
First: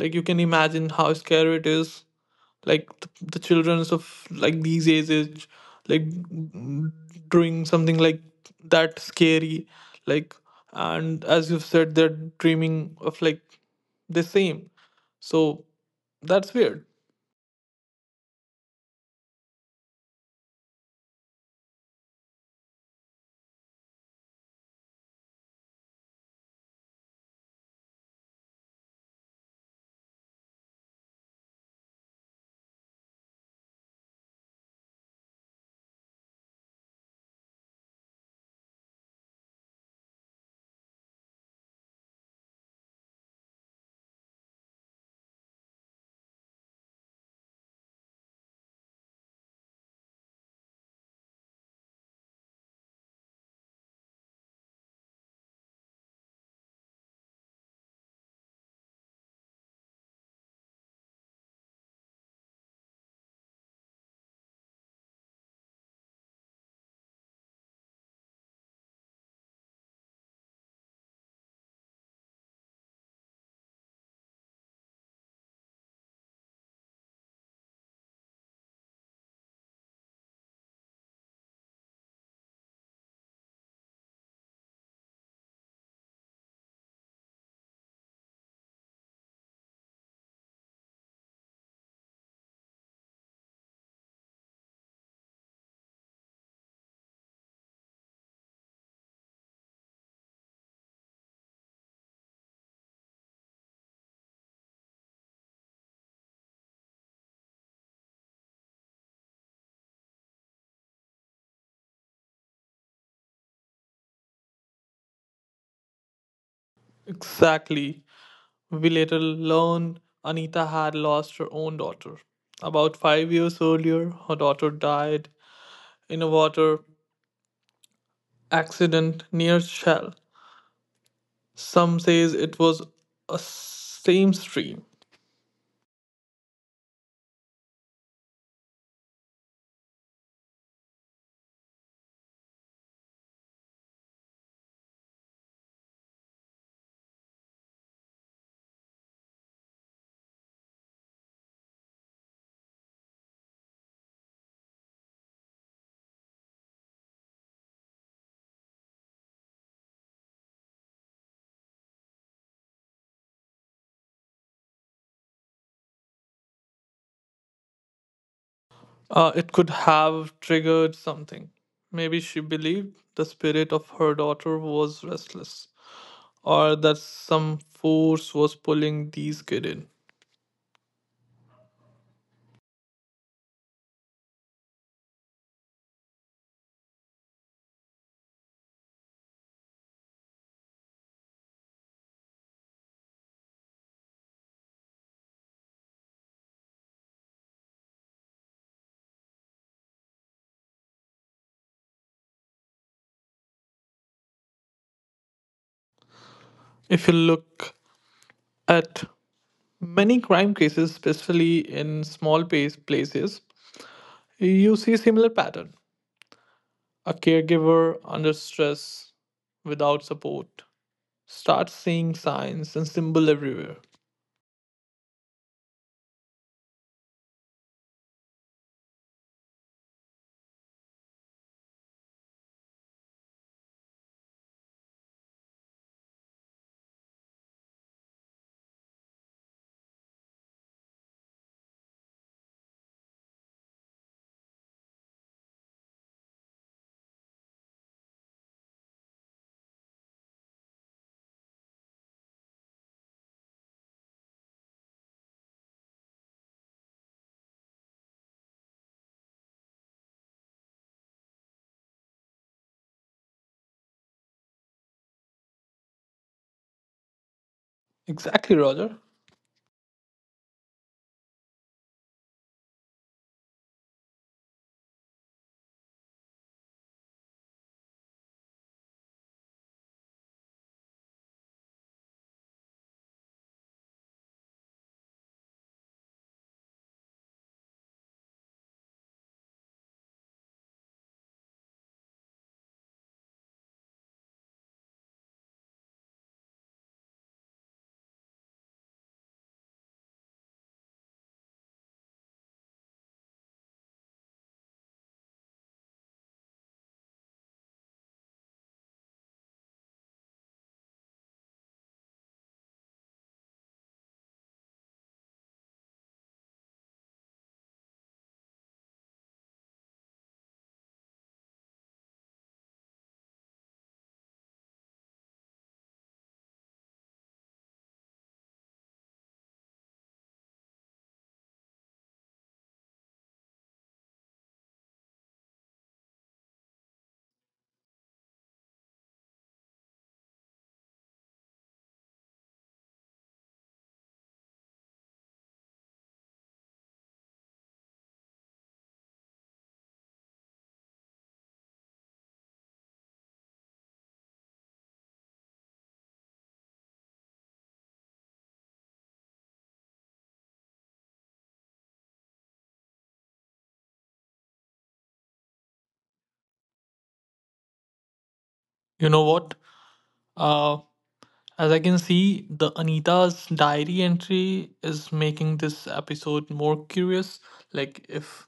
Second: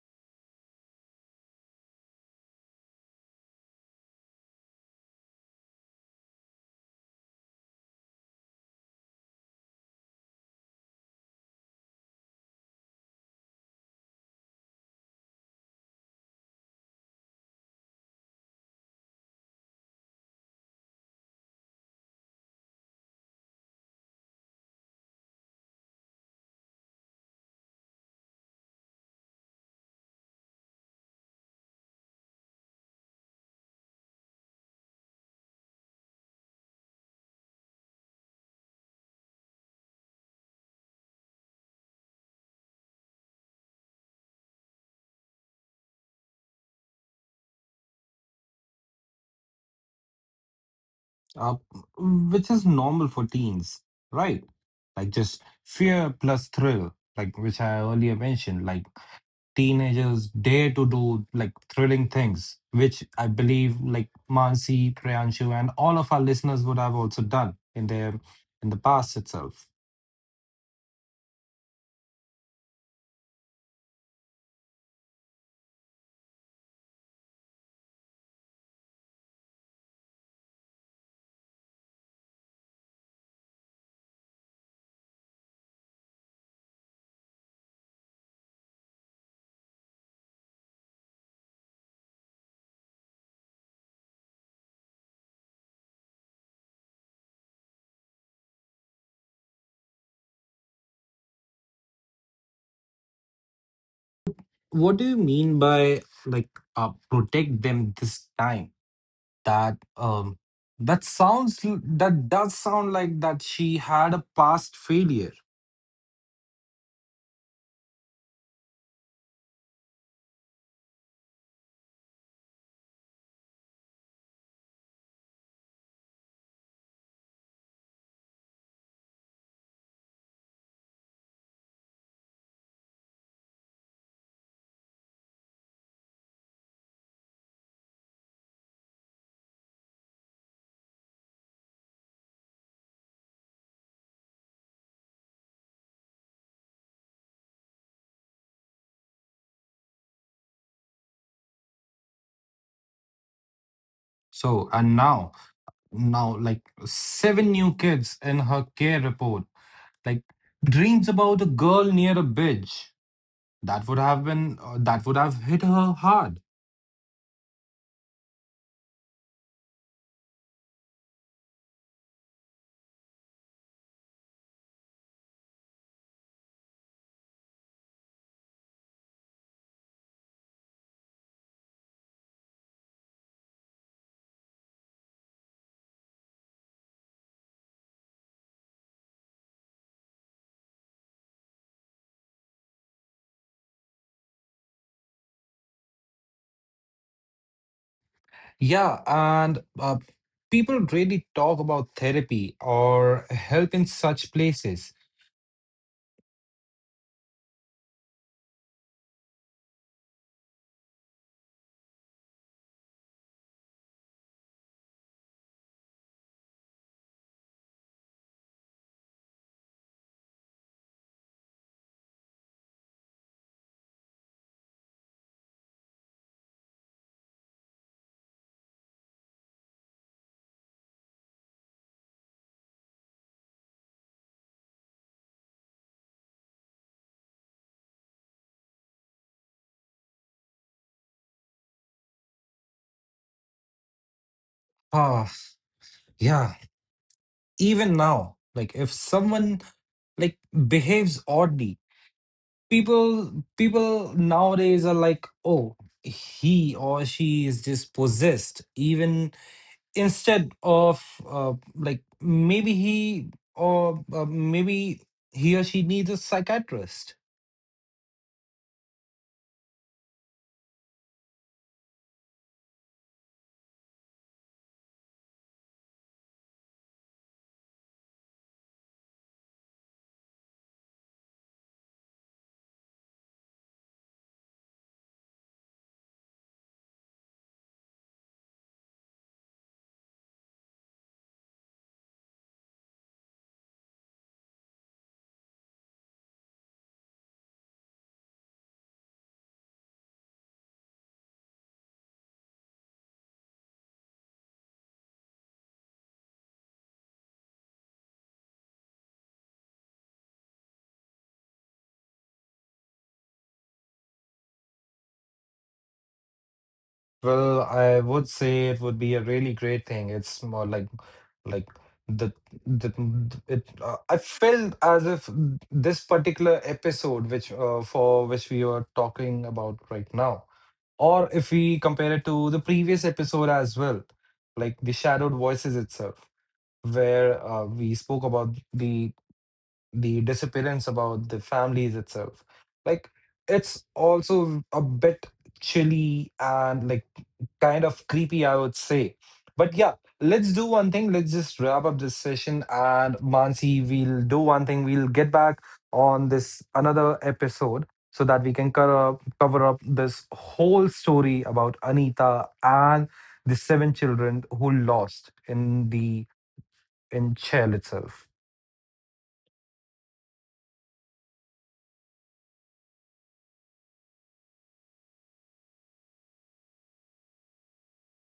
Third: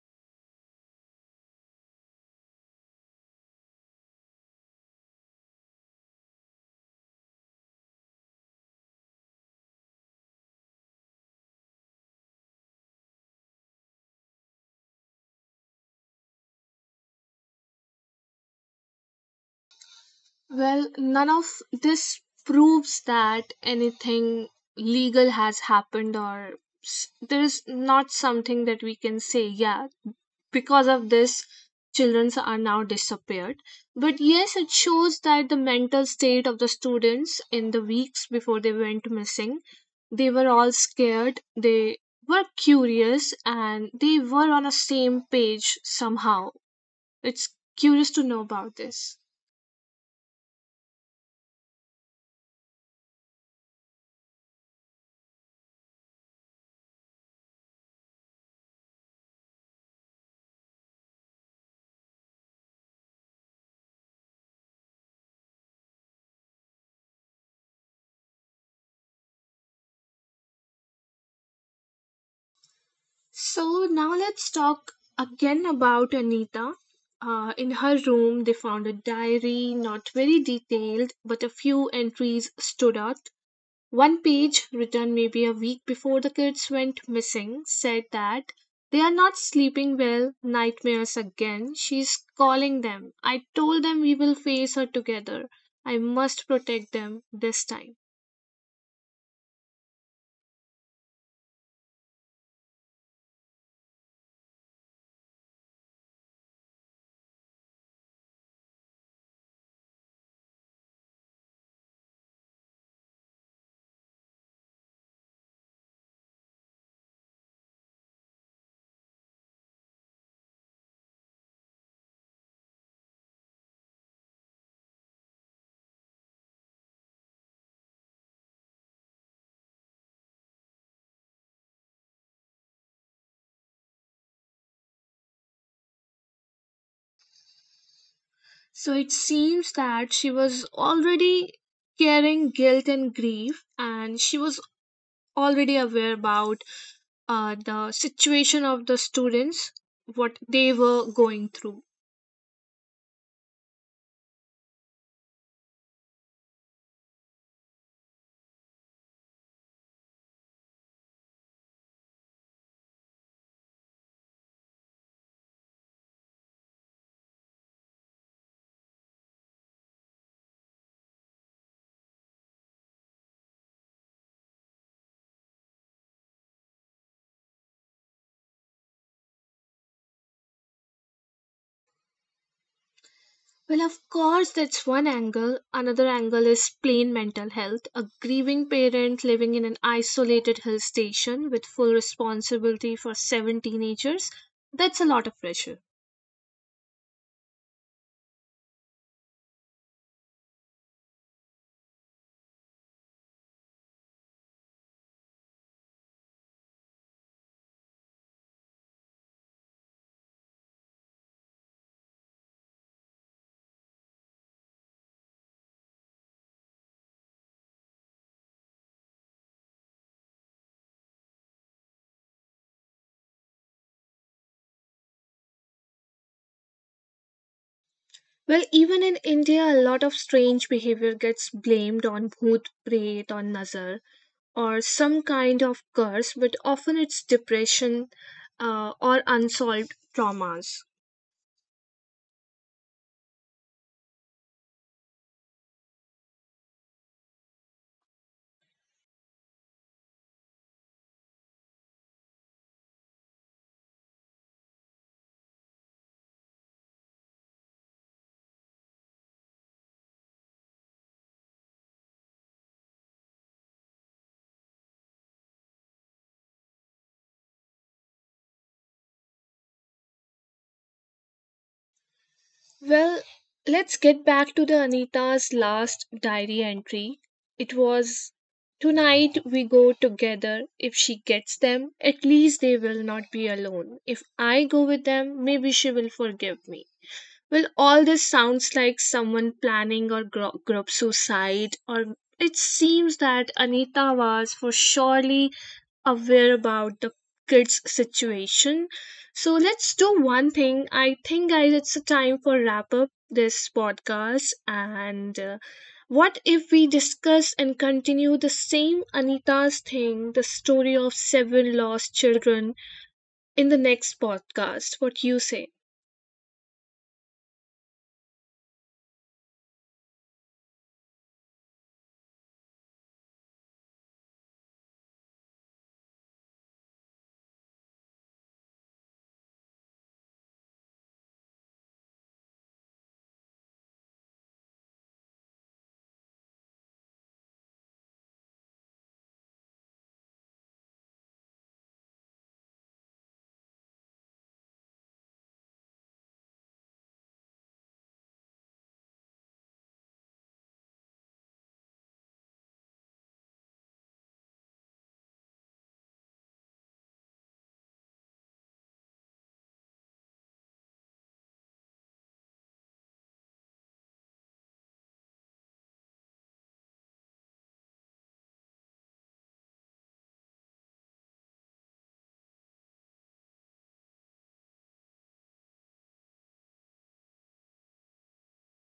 Like you can imagine how scary it is, like the children's of like these ages, like doing something like that scary. Like, and as you've said they're dreaming of like the same, so that's weird.
Well, none of this proves that anything legal has happened, or there is not something that we can say, yeah, because of this children are now disappeared, but yes it shows that the mental state of the students in the weeks before they went missing, they were all scared, they were curious and they were on a same page somehow. It's curious to know about this.
uh, which is normal for teens, right? Like, just fear plus thrill, like, which I earlier mentioned, like, teenagers dare to do, like, thrilling things, which I believe, like, Mansi, Priyanshu, and all of our listeners would have also done in their in the past itself.
So now let's talk again about Anita. In her room they found a diary, not very detailed but a few entries stood out. One page, written maybe a week before the kids went missing, said that they are not sleeping well, nightmares again. She's calling them. I told them we will face her together. I must protect them this time.
What do you mean by, like, protect them this time? That um that sounds that does sound like that she had a past failure.
Exactly. We later learned Anita had lost her own daughter about 5 years earlier. Her daughter died in a water accident near shell. Some says it was a same stream.
So it seems that she was already carrying guilt and grief, and she was already aware about the situation of the students, what they were going through.
So, and now like, seven new kids in her care, report, like, dreams about a girl near a bridge. That would have hit her hard.
It could have triggered something. Maybe she believed the spirit of her daughter was restless, or that some force was pulling these kids in.
Well, of course, that's one angle. Another angle is plain mental health. A grieving parent living in an isolated hill station with full responsibility for seven teenagers, that's a lot of pressure.
Yeah, and people really talk about therapy or help in such places.
If you look at many crime cases, especially in small places, you see similar pattern. A caregiver under stress, without support, starts seeing signs and symbol everywhere.
Well, even in India, a lot of strange behavior gets blamed on bhoot, prayat, on nazar, or some kind of curse, but often it's depression or unsolved traumas.
Ah, yeah, even now, like, if someone, like, behaves oddly, people nowadays are like, oh, he or she is just possessed. Even instead of, like, maybe he or she needs a psychiatrist.
Exactly, Roger.
Well, let's get back to the Anita's last diary entry. It was Tonight we go together. If she gets them, at least they will not be alone. If I go with them, maybe she will forgive me. Well, all this sounds like someone planning or group suicide, or it seems that Anita was for surely aware about the kids' situation. So let's do one thing. I think, guys, it's a time for wrap up this podcast. And what if we discuss and continue the same Anita's thing, the story of seven lost children, in the next podcast? What you say?
Well, I would say it would be a really great thing. It's more like the the- it I felt as if this particular episode which, for which we are talking about right now, or if we compare it to the previous episode as well, like the Shadowed Voices itself, where we spoke about the disappearance about the families itself. Like, it's also a bit chilly and, like, kind of creepy, I would say. But yeah, let's do one thing. Let's just wrap up this session. And Mansi, we'll do one thing. We'll get back on this another episode so that we can cover up this whole story about Anita and the seven children who lost in the in jail itself.
You know what? Uh, as I can see, the Anita's diary entry is making this episode more curious. Like if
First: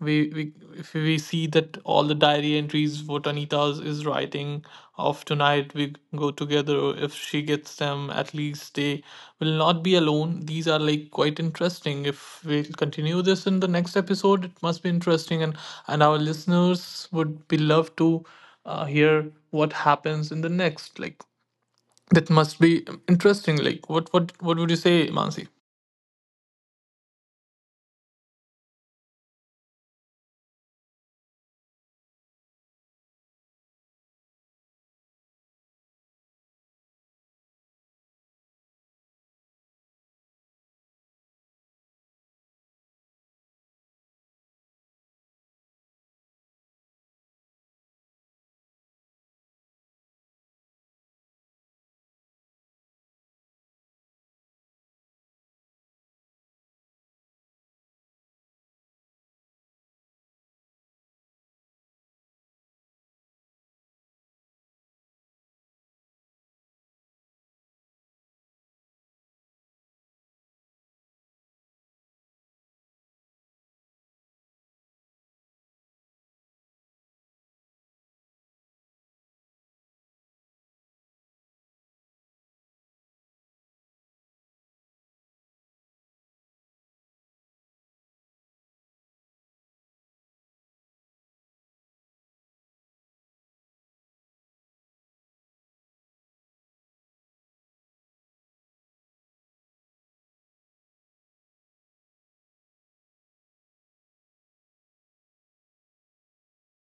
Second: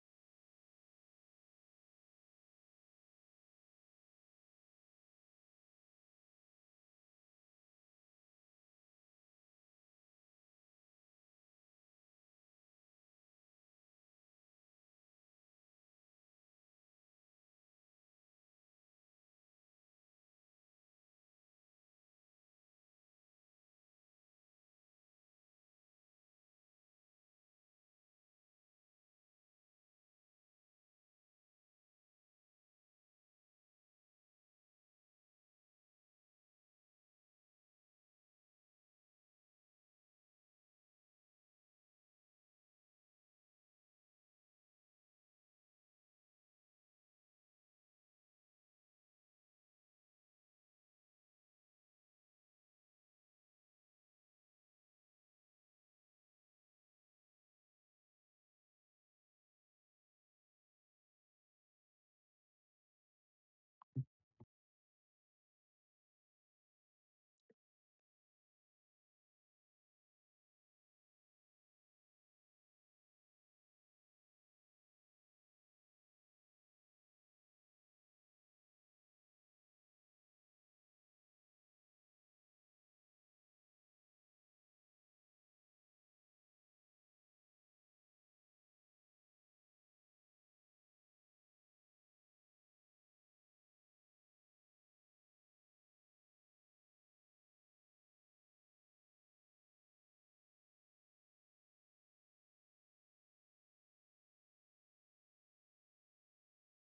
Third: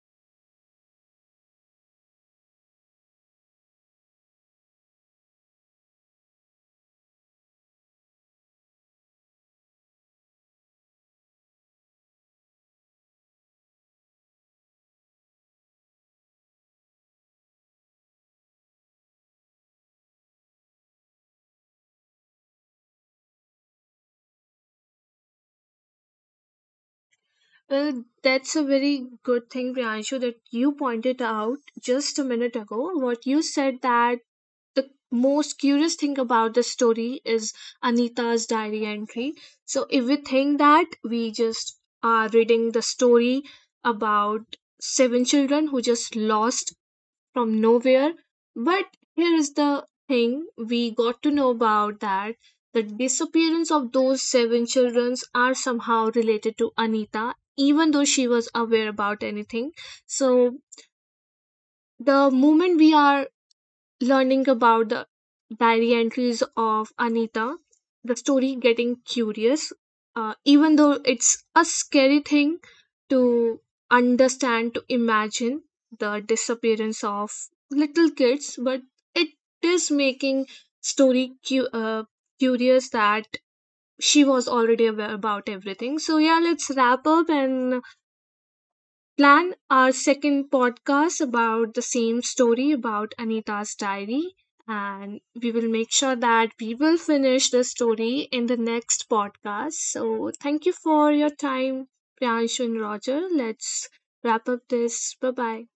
we see that all the diary entries what Anita's is writing of tonight we go together or if she gets them at least they will not be alone. These are like quite interesting. If we continue this in the next episode, it must be interesting and our listeners would be love to hear what happens in the next, like that must be interesting. Like, what would you say, Mansi?
Well, that's a very good thing, Priyanshu, that you pointed out just a minute ago. What you said that the most curious thing about the story is Anita's diary entry. So if we think that we just are reading the story about seven children who just lost from nowhere, but here is the thing we got to know about that the disappearance of those seven children are somehow related to Anita, even though she was aware about anything. So the moment we are learning about the diary entries of Anita, the story getting curious, even though it's a scary thing to understand, to imagine the disappearance of little kids, but it is making story curious that she was already aware about everything. So yeah, let's wrap up and plan our second podcast about the same story about Anita's diary. And we will make sure that we will finish the story in the next podcast. So, thank you for your time, Priyanshu and Roger. Let's wrap up this. Bye bye.